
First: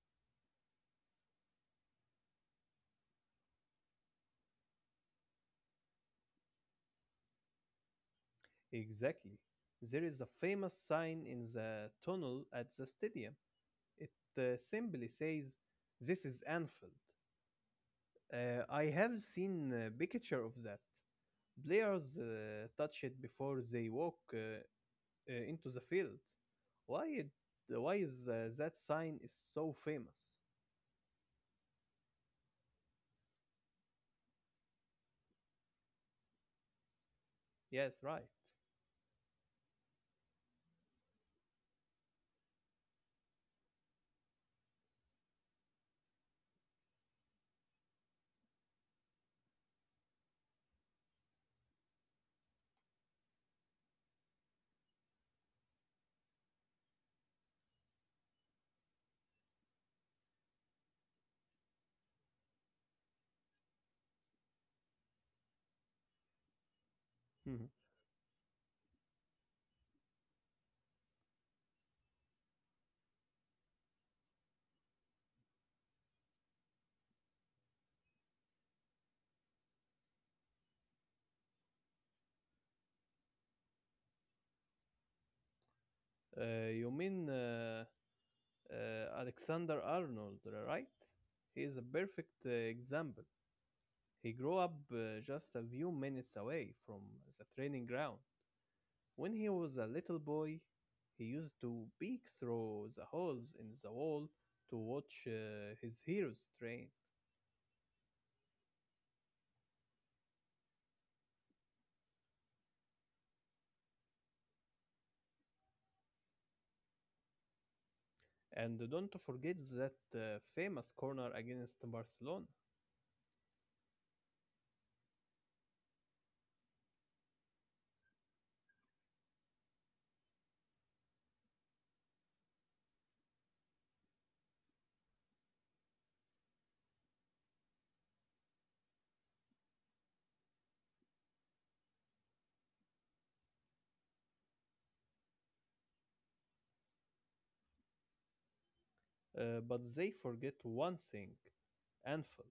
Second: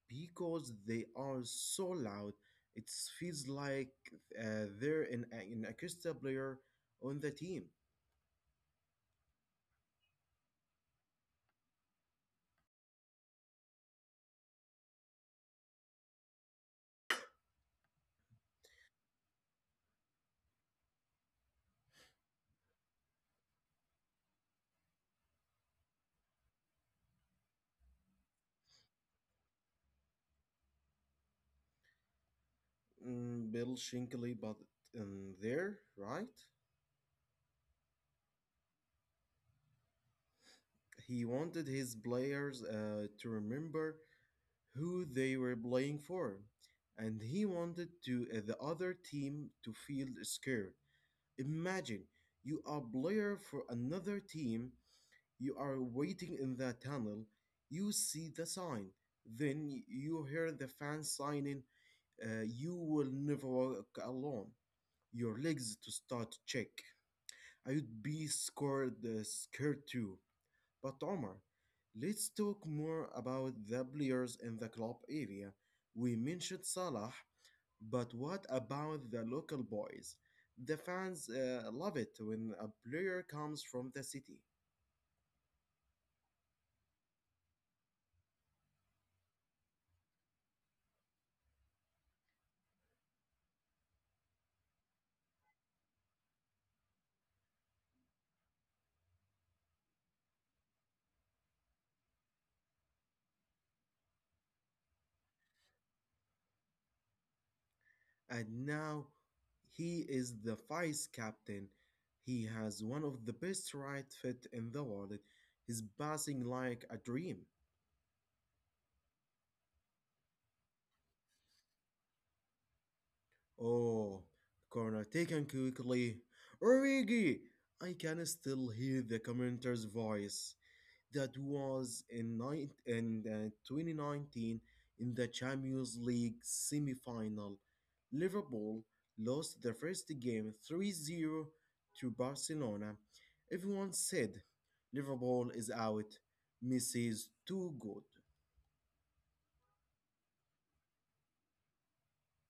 Speaker 2: Because they are so loud, it feels like they're in a crystal player on the team.
Speaker 1: Exactly. There is a famous sign in the tunnel at the stadium. It simply says, "This is Anfield." I have seen a picture of that. Players touch it before they walk into the field. Why it, why is that sign is so famous?
Speaker 2: Bill Shankly, but there, right?
Speaker 1: Yes, right.
Speaker 2: He wanted his players to remember who they were playing for, and he wanted to the other team to feel scared. Imagine you are player for another team, you are waiting in the tunnel, you see the sign, then you hear the fans signing, "You will never walk alone." Your legs to start check.
Speaker 1: Mhm.
Speaker 2: I'd be scared too. But Omar, let's talk more about the players in the club area. We mentioned Salah, but what about the local boys? The fans love it when a player comes from the city.
Speaker 1: Uh, you mean uh, Alexander Arnold, right? He is a perfect example. He grew up just a few minutes away from the training ground. When he was a little boy, he used to peek through the holes in the wall to watch his heroes train.
Speaker 2: And now he is the vice captain. He has one of the best right fit in the world. He's passing like a dream.
Speaker 1: And don't forget that famous corner against Barcelona.
Speaker 2: Oh, corner taken quickly. Origi! I can still hear the commentator's voice. That was in 2019 in the Champions League semi final. Liverpool lost the first game 3-0 to Barcelona. Everyone said Liverpool is out. Messi is too good.
Speaker 1: But they forget one thing, Anfield.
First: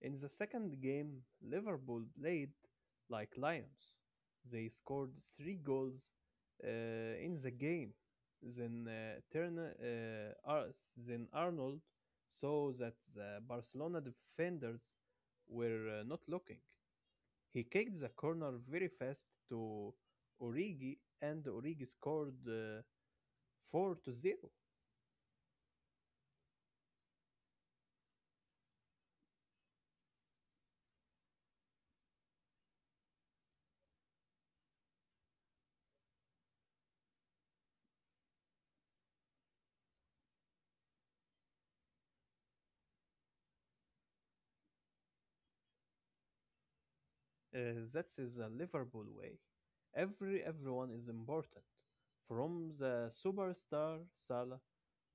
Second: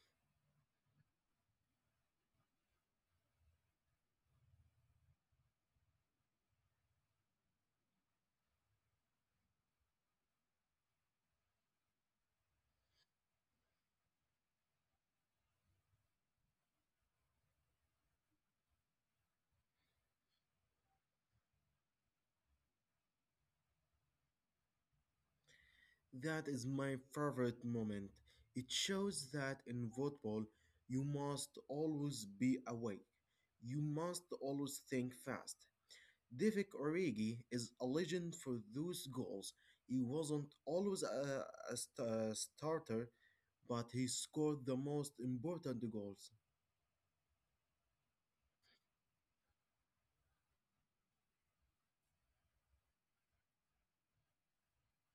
Speaker 1: In the second game, Liverpool played like lions. They scored three goals uh, in the game. Then uh, turn, uh, Ar- then Arnold saw that the Barcelona defenders were not looking. He kicked the corner very fast to Origi and Origi scored 4-0. Uh,
Speaker 2: That is my favorite moment. It shows that in football, you must always be awake. You must always think fast. David Origi is a legend for those goals. He wasn't always a starter, but he scored the most important goals.
Speaker 1: that is the Liverpool way. Everyone is important, from the superstar Salah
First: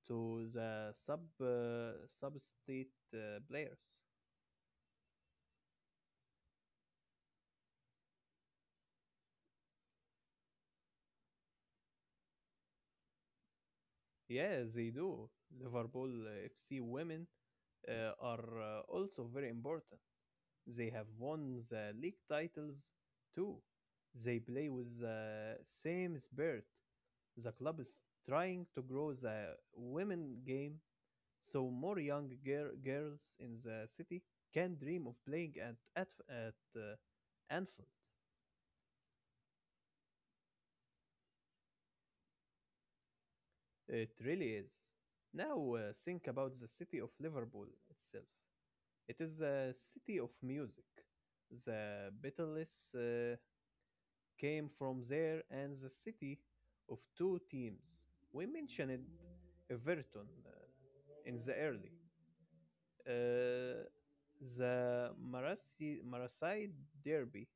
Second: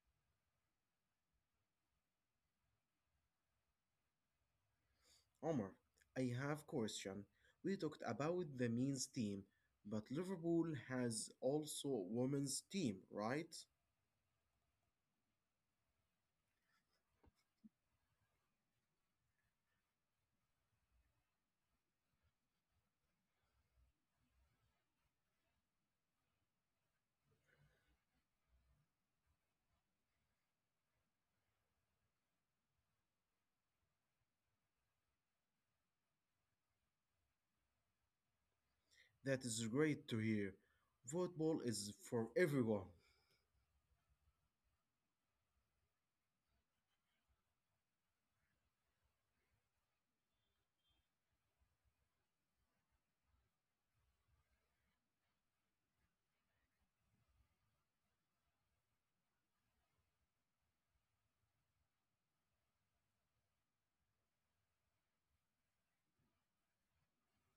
Speaker 1: to the substitute players.
Speaker 2: Omar, I have question. We talked about the men's team, but Liverpool has also a women's team, right?
Speaker 1: Yeah, they do. Liverpool FC women are also very important. They have won the league titles too. They play with the same spirit. The club is trying to grow the women game so more young girls in the city can dream of playing at Anfield.
Speaker 2: That is great to hear. Football is for everyone.
Speaker 1: It really is. Now think about the city of Liverpool itself. It is a city of music. The Beatles came from there and the city of two teams. We mentioned Everton in the early. Uh, the Marasai Derby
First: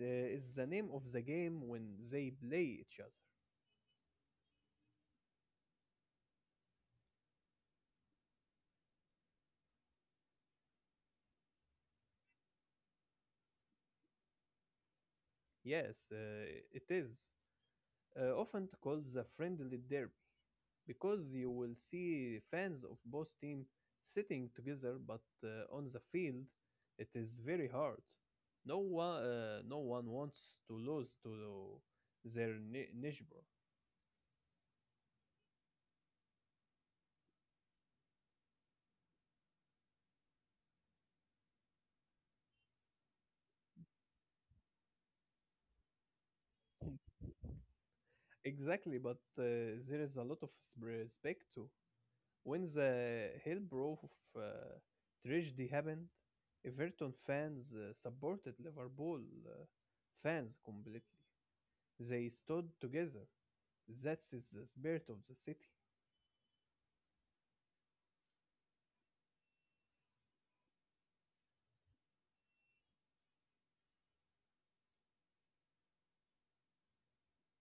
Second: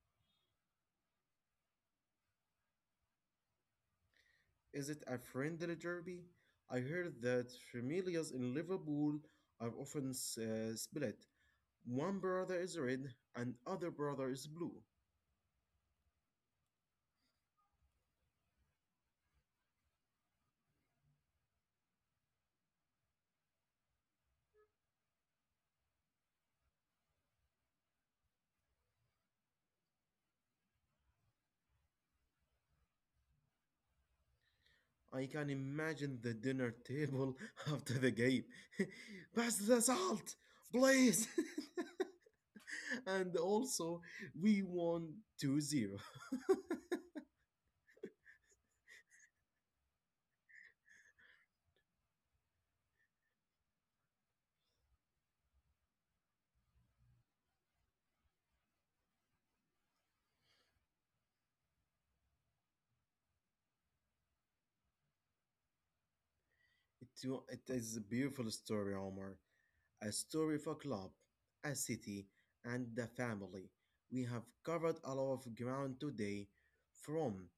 Speaker 1: is the name of the game when they play each other.
Speaker 2: Is it a friendly derby? I heard that families in Liverpool are often split. One brother is red and other brother is blue.
Speaker 1: Yes, it is. Often called the friendly derby, because you will see fans of both teams sitting together, but on the field, it is very hard. No one wants to lose to their neighbor.
Speaker 2: I can imagine the dinner table after the game. Pass the salt, please. And also, we won 2-0.
Speaker 1: Exactly, but there is a lot of respect too. When the Hillbrow uh, tragedy happened, Everton fans supported Liverpool uh, fans completely. They stood together. That is the spirit of the city.
Speaker 2: It is a beautiful story, Omar. A story of a club, a city, and the family. We have covered a lot of ground today from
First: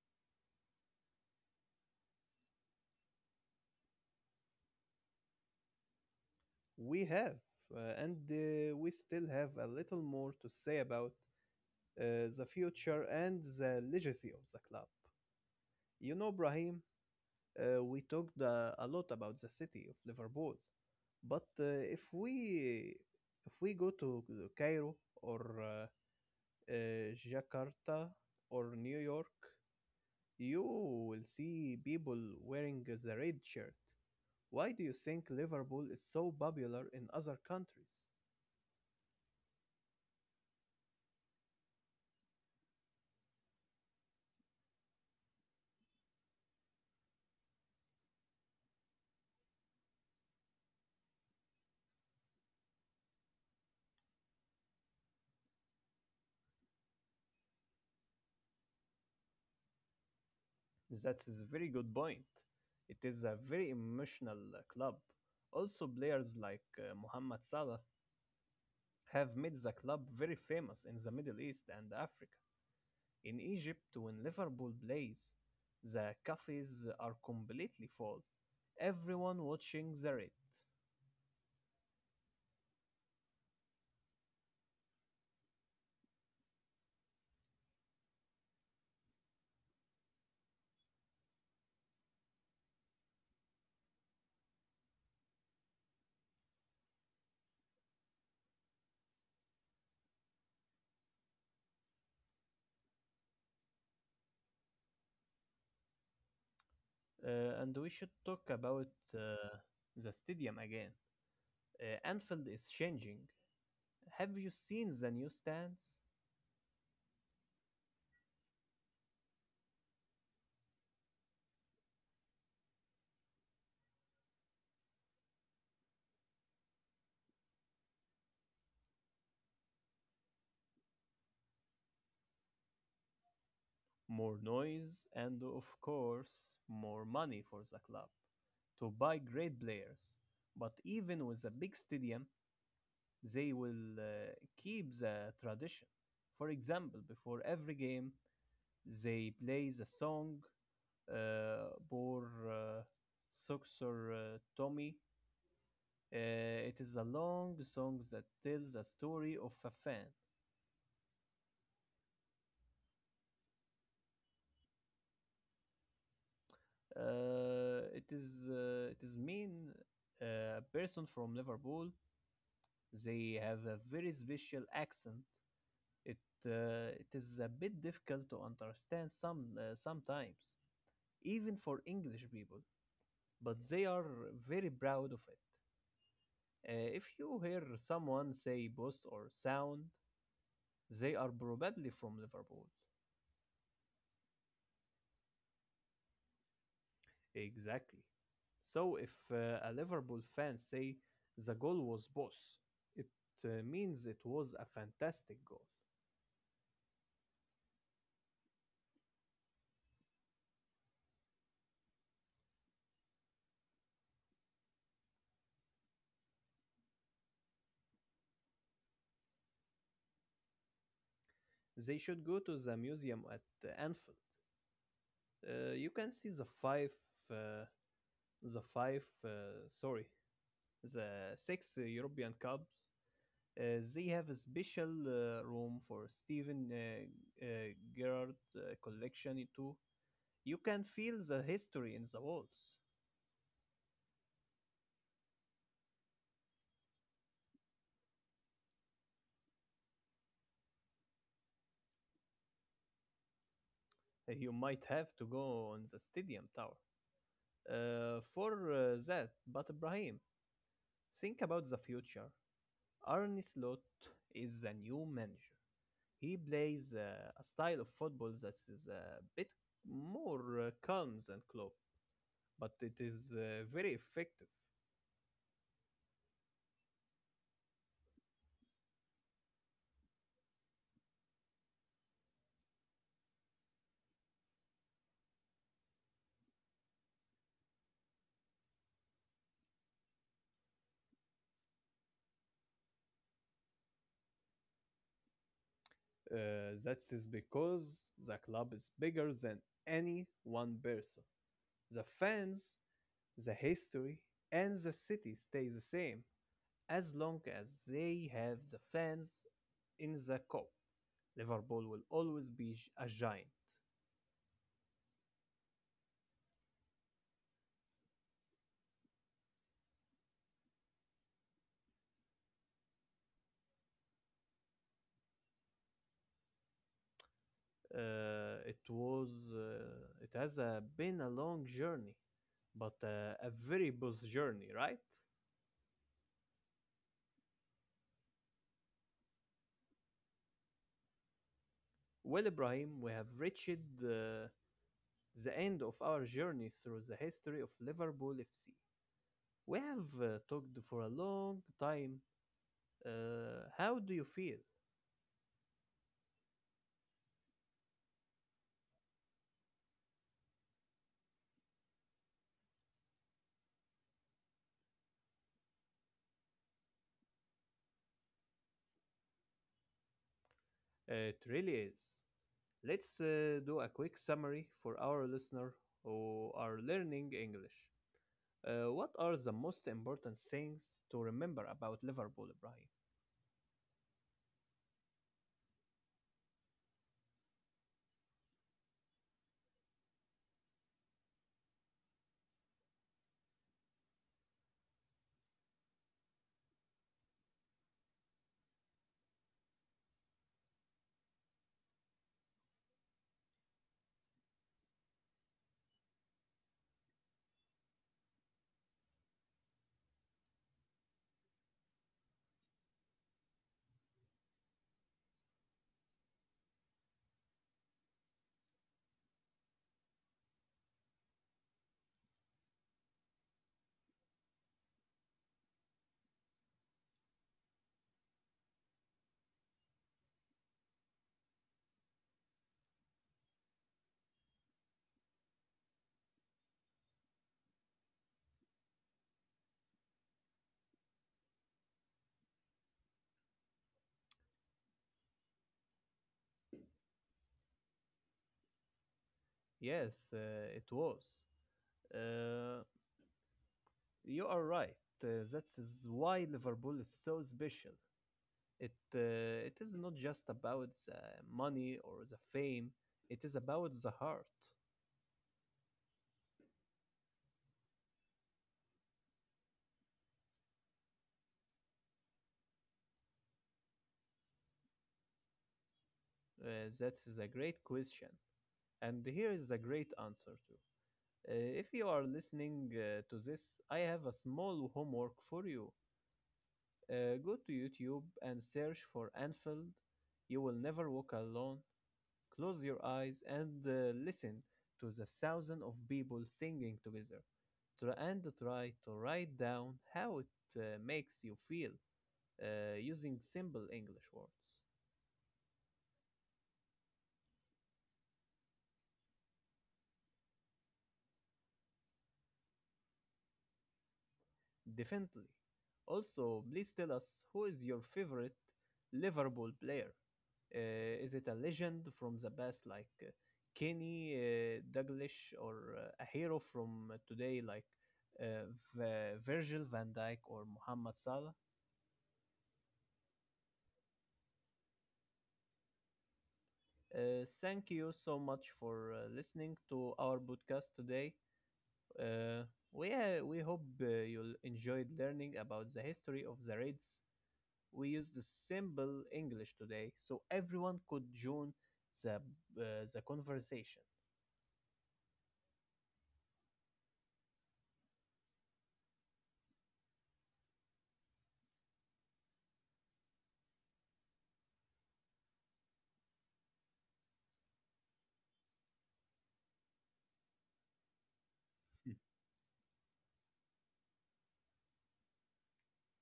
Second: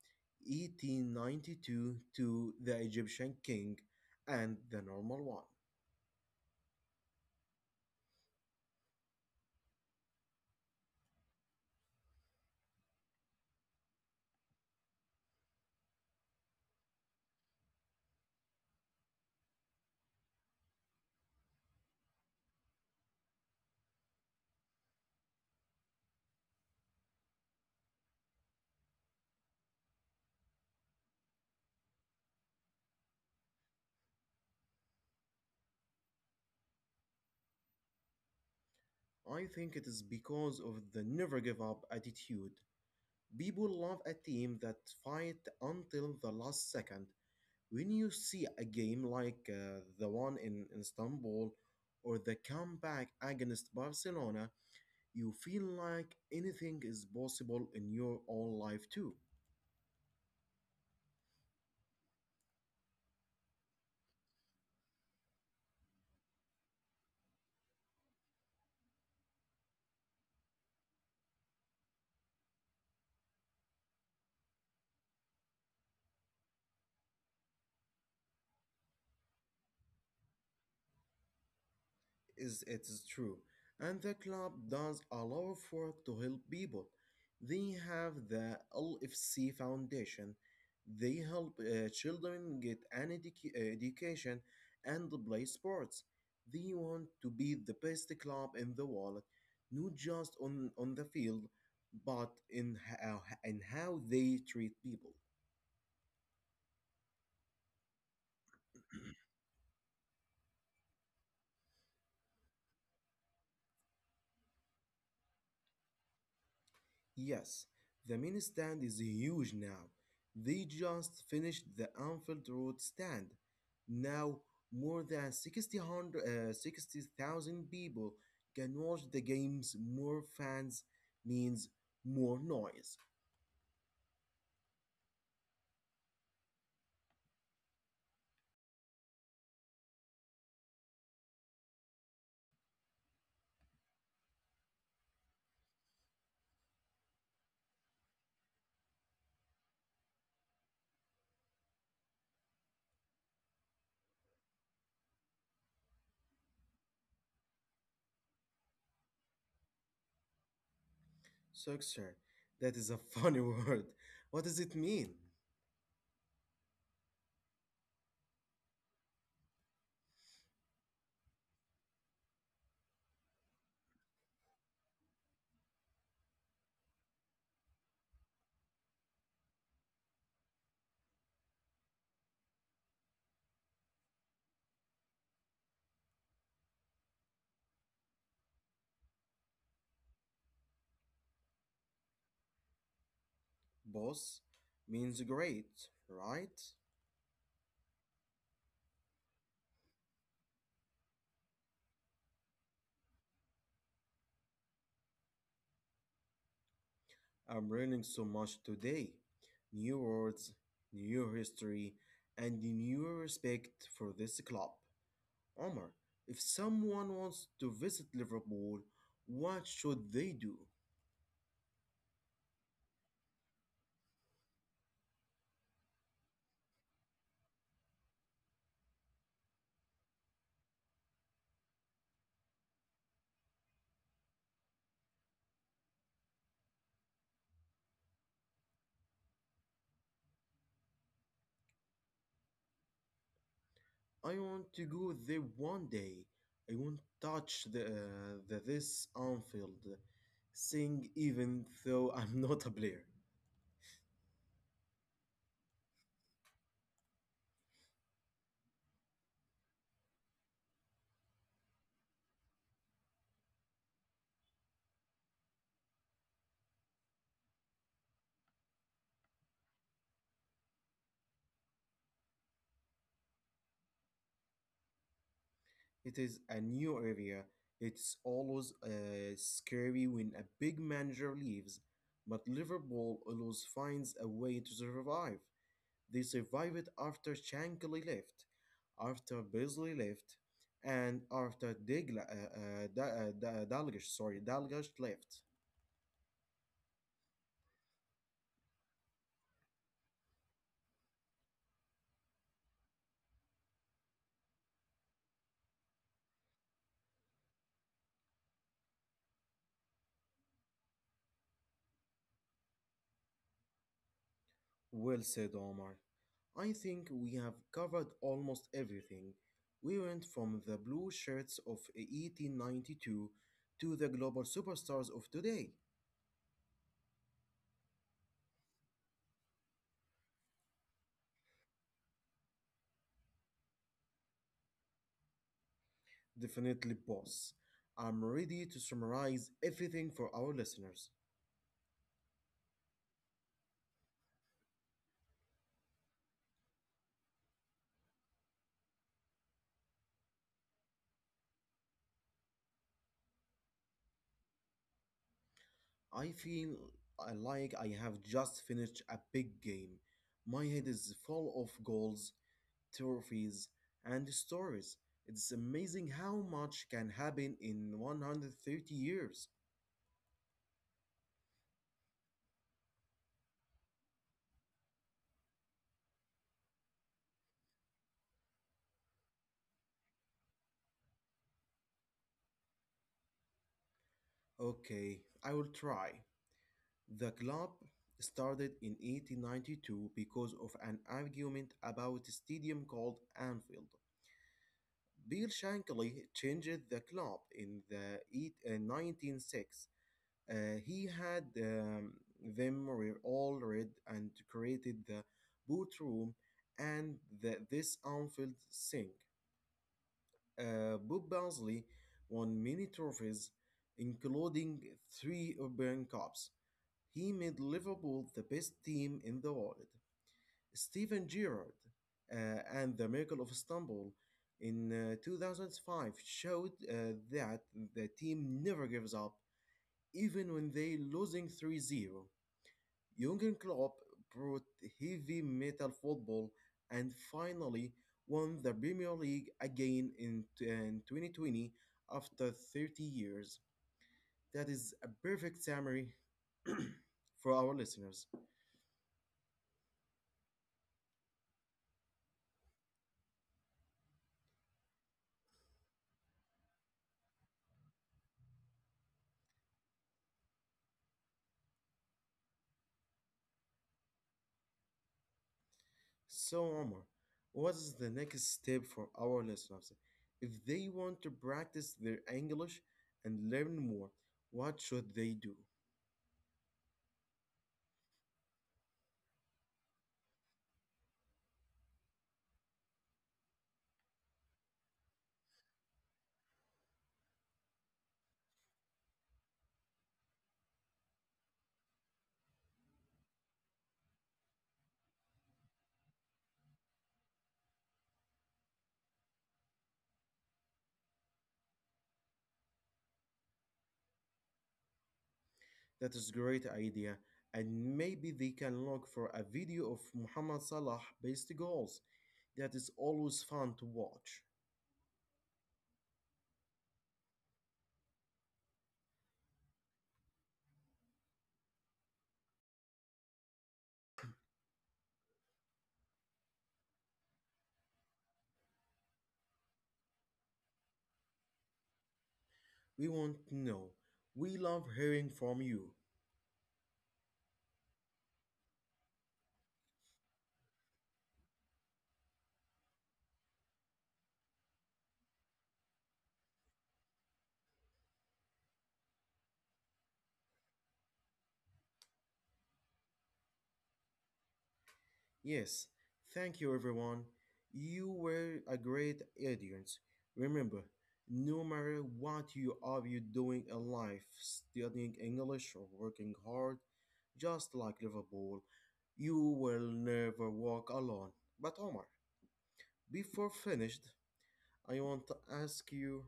Speaker 2: 1892 to the Egyptian king and the normal one.
Speaker 1: We have. And we still have a little more to say about the future and the legacy of the club. You know, Brahim, we talked a lot about the city of Liverpool, but if we go to Cairo or uh, Jakarta or New York, you will see people wearing the red shirt. Why do you think Liverpool is so popular in other countries?
Speaker 2: I think it is because of the never give up attitude. People love a team that fight until the last second. When you see a game like the one in Istanbul or the comeback against Barcelona, you feel like anything is possible in your own life too.
Speaker 1: That is a very good point. It is a very emotional club. Also, players like Mohamed Salah have made the club very famous in the Middle East and Africa. In Egypt, when Liverpool plays, the cafes are completely full. Everyone watching the red.
Speaker 2: Is it is true. And the club does a lot of work to help people. They have the LFC Foundation. They help children get an education and play sports. They want to be the best club in the world, not just on the field, but in how they treat people.
Speaker 1: And we should talk about uh, the stadium again. Anfield is changing. Have you seen the new stands?
Speaker 2: Yes, the main stand is huge now. They just finished the Anfield Road stand. Now, more than 600 60,000 people can watch the games. More fans means more noise.
Speaker 1: More noise, and of course more money for the club to buy great players. But even with a big stadium, they will keep the tradition. For example, before every game, they play the song Bor Suksor Tommy. It is a long song that tells a story of a fan.
Speaker 2: Success. That is a funny word. What does it mean?
Speaker 1: It is mean a person from Liverpool. They have a very special accent. It it is a bit difficult to understand some sometimes, even for English people. But they are very proud of it. If you hear someone say "boss" or "sound," they are probably from Liverpool.
Speaker 2: Boss means great, right?
Speaker 1: Exactly. So if a Liverpool fan say the goal was boss, it means it was a fantastic goal.
Speaker 2: I'm learning so much today. New words, new history, and new respect for this club. Omar, if someone wants to visit Liverpool, what should they do?
Speaker 1: They should go to the museum at Anfield. You can see uh, the five, uh, sorry, the six European Cups. They have a special room for Steven uh, Gerrard collection too. You can feel the history in the walls.
Speaker 2: I want to go there one day. I want to touch the this Anfield thing even though I'm not a player.
Speaker 1: You might have to go on the stadium Tower for that. But Ibrahim, think about the future. Arne Slot is the new manager. He plays a style of football that is a bit more calm than Klopp, but it is very effective.
Speaker 2: It is a new area. It's always scary when a big manager leaves, but Liverpool always finds a way to survive. They survived after Shankly left, after Beasley left, and after Digla, Da- Da- Dalgish, sorry, Dalgish left.
Speaker 1: That is because the club is bigger than any one person. The fans, the history, and the city stay the same as long as they have the fans in the cup. Liverpool will always be a giant.
Speaker 2: Well said, Omar. I think we have covered almost everything. We went from the blue shirts of 1892 to the global superstars of today.
Speaker 1: Uh, it was it has been a long journey, but a very boss journey, right?
Speaker 2: Definitely, boss. I'm ready to summarize everything for our listeners.
Speaker 1: Well, Ibrahim, we have reached the end of our journey through the history of Liverpool FC. We have talked for a long time. How do you feel?
Speaker 2: I feel like I have just finished a big game. My head is full of goals, trophies, and stories. It's amazing how much can happen in 130 years.
Speaker 1: It really is. Let's do a quick summary for our listener who are learning English. What are the most important things to remember about Liverpool, Ibrahim?
Speaker 2: Okay, I will try. The club started in 1892 because of an argument about a stadium called Anfield. Bill Shankly changed the club in the 1906. He had them all red and created the boot room and this Anfield thing. Bob Bosley won many trophies, including three Urban Cups. He made Liverpool the best team in the world. Steven Gerrard and the Miracle of Istanbul in 2005 showed that the team never gives up, even when they losing 3-0. Jurgen Klopp brought heavy metal football and finally won the Premier League again in 2020 after 30 years. That is a perfect summary for our listeners.
Speaker 1: Yes, it was. Uh, You are right. That is why Liverpool is so special. It it is not just about the money or the fame. It is about the heart.
Speaker 2: So, Omar, what is the next step for our listeners? If they want to practice their English and learn more, what should they do?
Speaker 1: Uh, that is a great question, and here is a great answer too. If you are listening to this, I have a small homework for you. Go to YouTube and search for Anfield. You will never walk alone. Close your eyes and listen to the thousands of people singing together. Try to write down how it makes you feel using simple English words.
Speaker 2: That is great idea, and maybe they can look for a video of Muhammad Salah based goals. That is always fun to watch.
Speaker 1: Definitely. Also, please tell us, who is your favorite Liverpool player? Is it a legend from the past like Kenny Dalglish, or a hero from today like uh, Virgil van Dijk or Mohamed Salah?
Speaker 2: We want to know. We love hearing from you.
Speaker 1: Thank you so much for listening to our podcast today. Uh, we hope you enjoyed learning about the history of the Reds. We use the simple English today, so everyone could join the conversation.
Speaker 2: Yes, thank you everyone. You were a great audience. Remember, no matter what you are you doing in life, studying English or working hard, just like Liverpool, you will never walk alone. But Omar,
Speaker 1: Hmm.
Speaker 2: before finished, I want to ask you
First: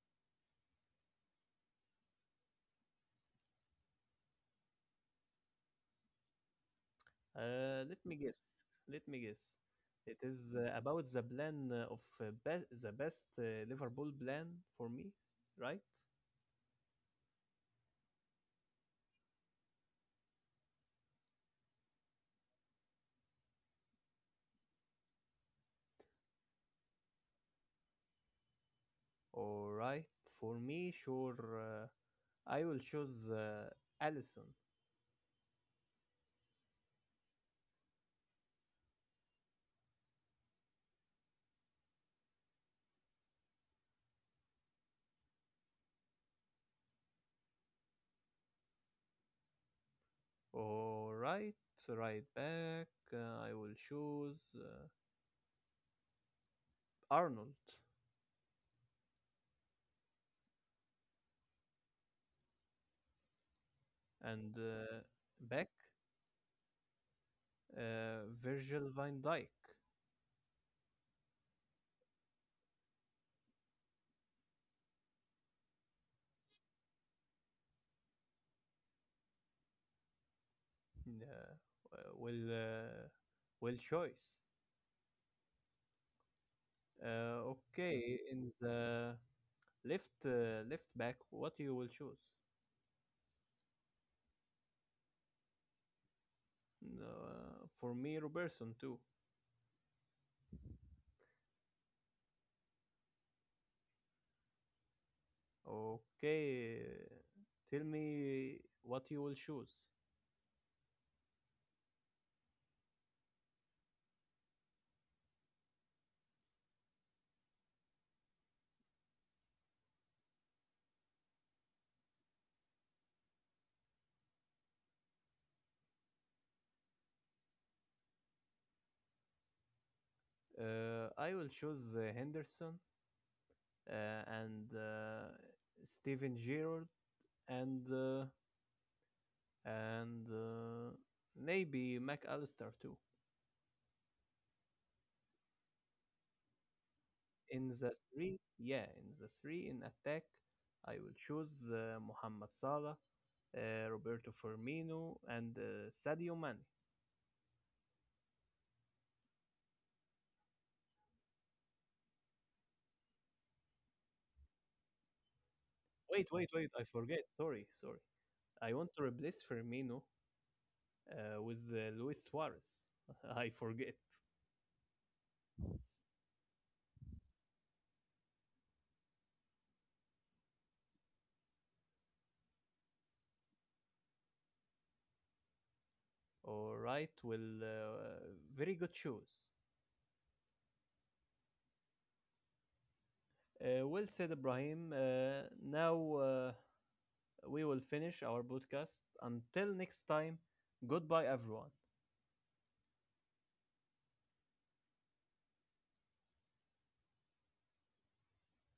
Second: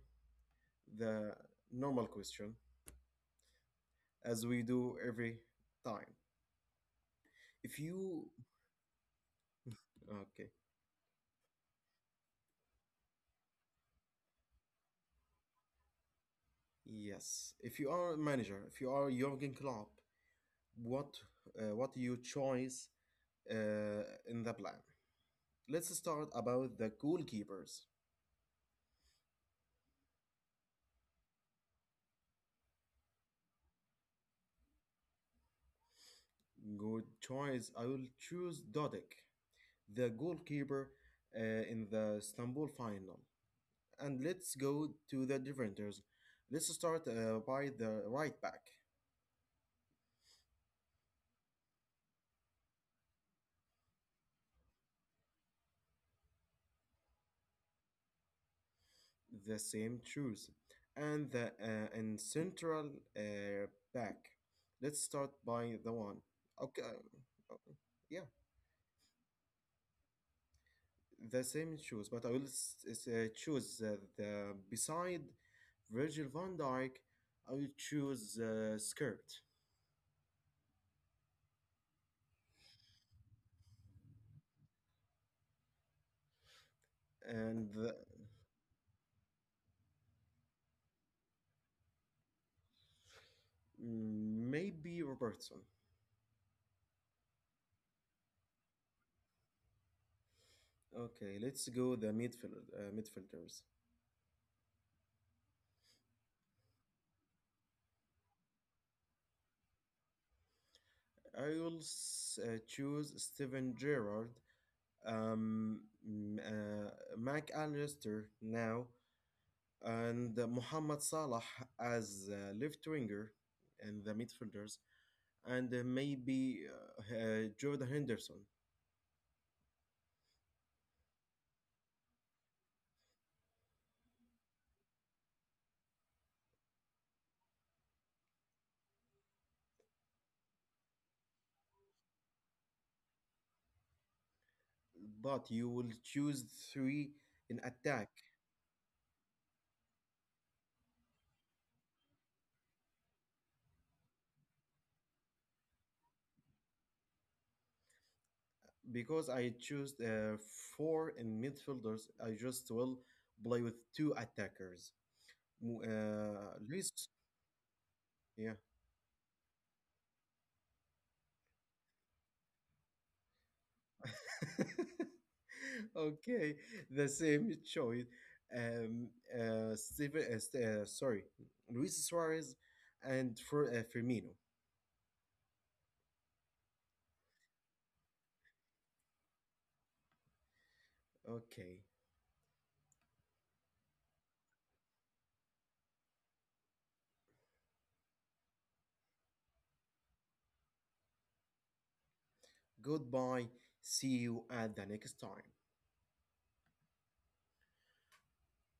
Speaker 2: the normal question as we do every time. If
Speaker 1: Let me
Speaker 2: you
Speaker 1: guess. Let me guess. It
Speaker 2: okay,
Speaker 1: is about the plan of the best Liverpool plan for me, right?
Speaker 2: yes, if you are a manager, if you are Jurgen Klopp, what what you choice in the plan. Let's start about the goalkeepers.
Speaker 1: All right, for me, sure. I will choose Allison.
Speaker 2: Good choice. I will choose Dodik, the goalkeeper in the Istanbul final. And let's go to the defenders. Let's start by the right back.
Speaker 1: All right, right back. I will choose Arnold
Speaker 2: The same choice. And central uh, back.
Speaker 1: and
Speaker 2: Let's start
Speaker 1: back.
Speaker 2: by the one. Okay. Yeah.
Speaker 1: Virgil van Dijk.
Speaker 2: The same shoes, but I will choose the beside Virgil van Dyke. I will choose skirt
Speaker 1: Uh, well, well choice.
Speaker 2: and
Speaker 1: Okay, in the left left back, what you will choose?
Speaker 2: maybe Robertson.
Speaker 1: No, for me, Robertson too.
Speaker 2: Okay, let's go the midfielders.
Speaker 1: Okay, tell me what you will choose.
Speaker 2: I will choose Steven Gerrard, um, mm, uh, Mac Allister now, and Mohamed Salah as left winger and the midfielders. And maybe Jordan Henderson.
Speaker 1: I will choose Henderson and Steven Gerrard and uh, and maybe McAllister too.
Speaker 2: But you will choose three in
Speaker 1: In the
Speaker 2: attack
Speaker 1: three, yeah, in the three in attack, I will choose Mohamed Salah, Roberto Firmino, and Sadio Mane.
Speaker 2: because I choose four in midfielders. I just will play with two attackers.
Speaker 1: Wait, wait, wait! I
Speaker 2: Luis,
Speaker 1: forget. Sorry, sorry.
Speaker 2: yeah.
Speaker 1: I want to replace Firmino with Luis Suarez. I forget.
Speaker 2: Okay, the same choice. Um, uh, Steven, uh, Ste- uh, sorry, Luis Suarez and for Firmino.
Speaker 1: All right. Well, very good choice.
Speaker 2: Okay,
Speaker 1: Well said, Ibrahim. Now we will finish our podcast. Until next time, goodbye, everyone.
Speaker 2: goodbye. See you at the next time.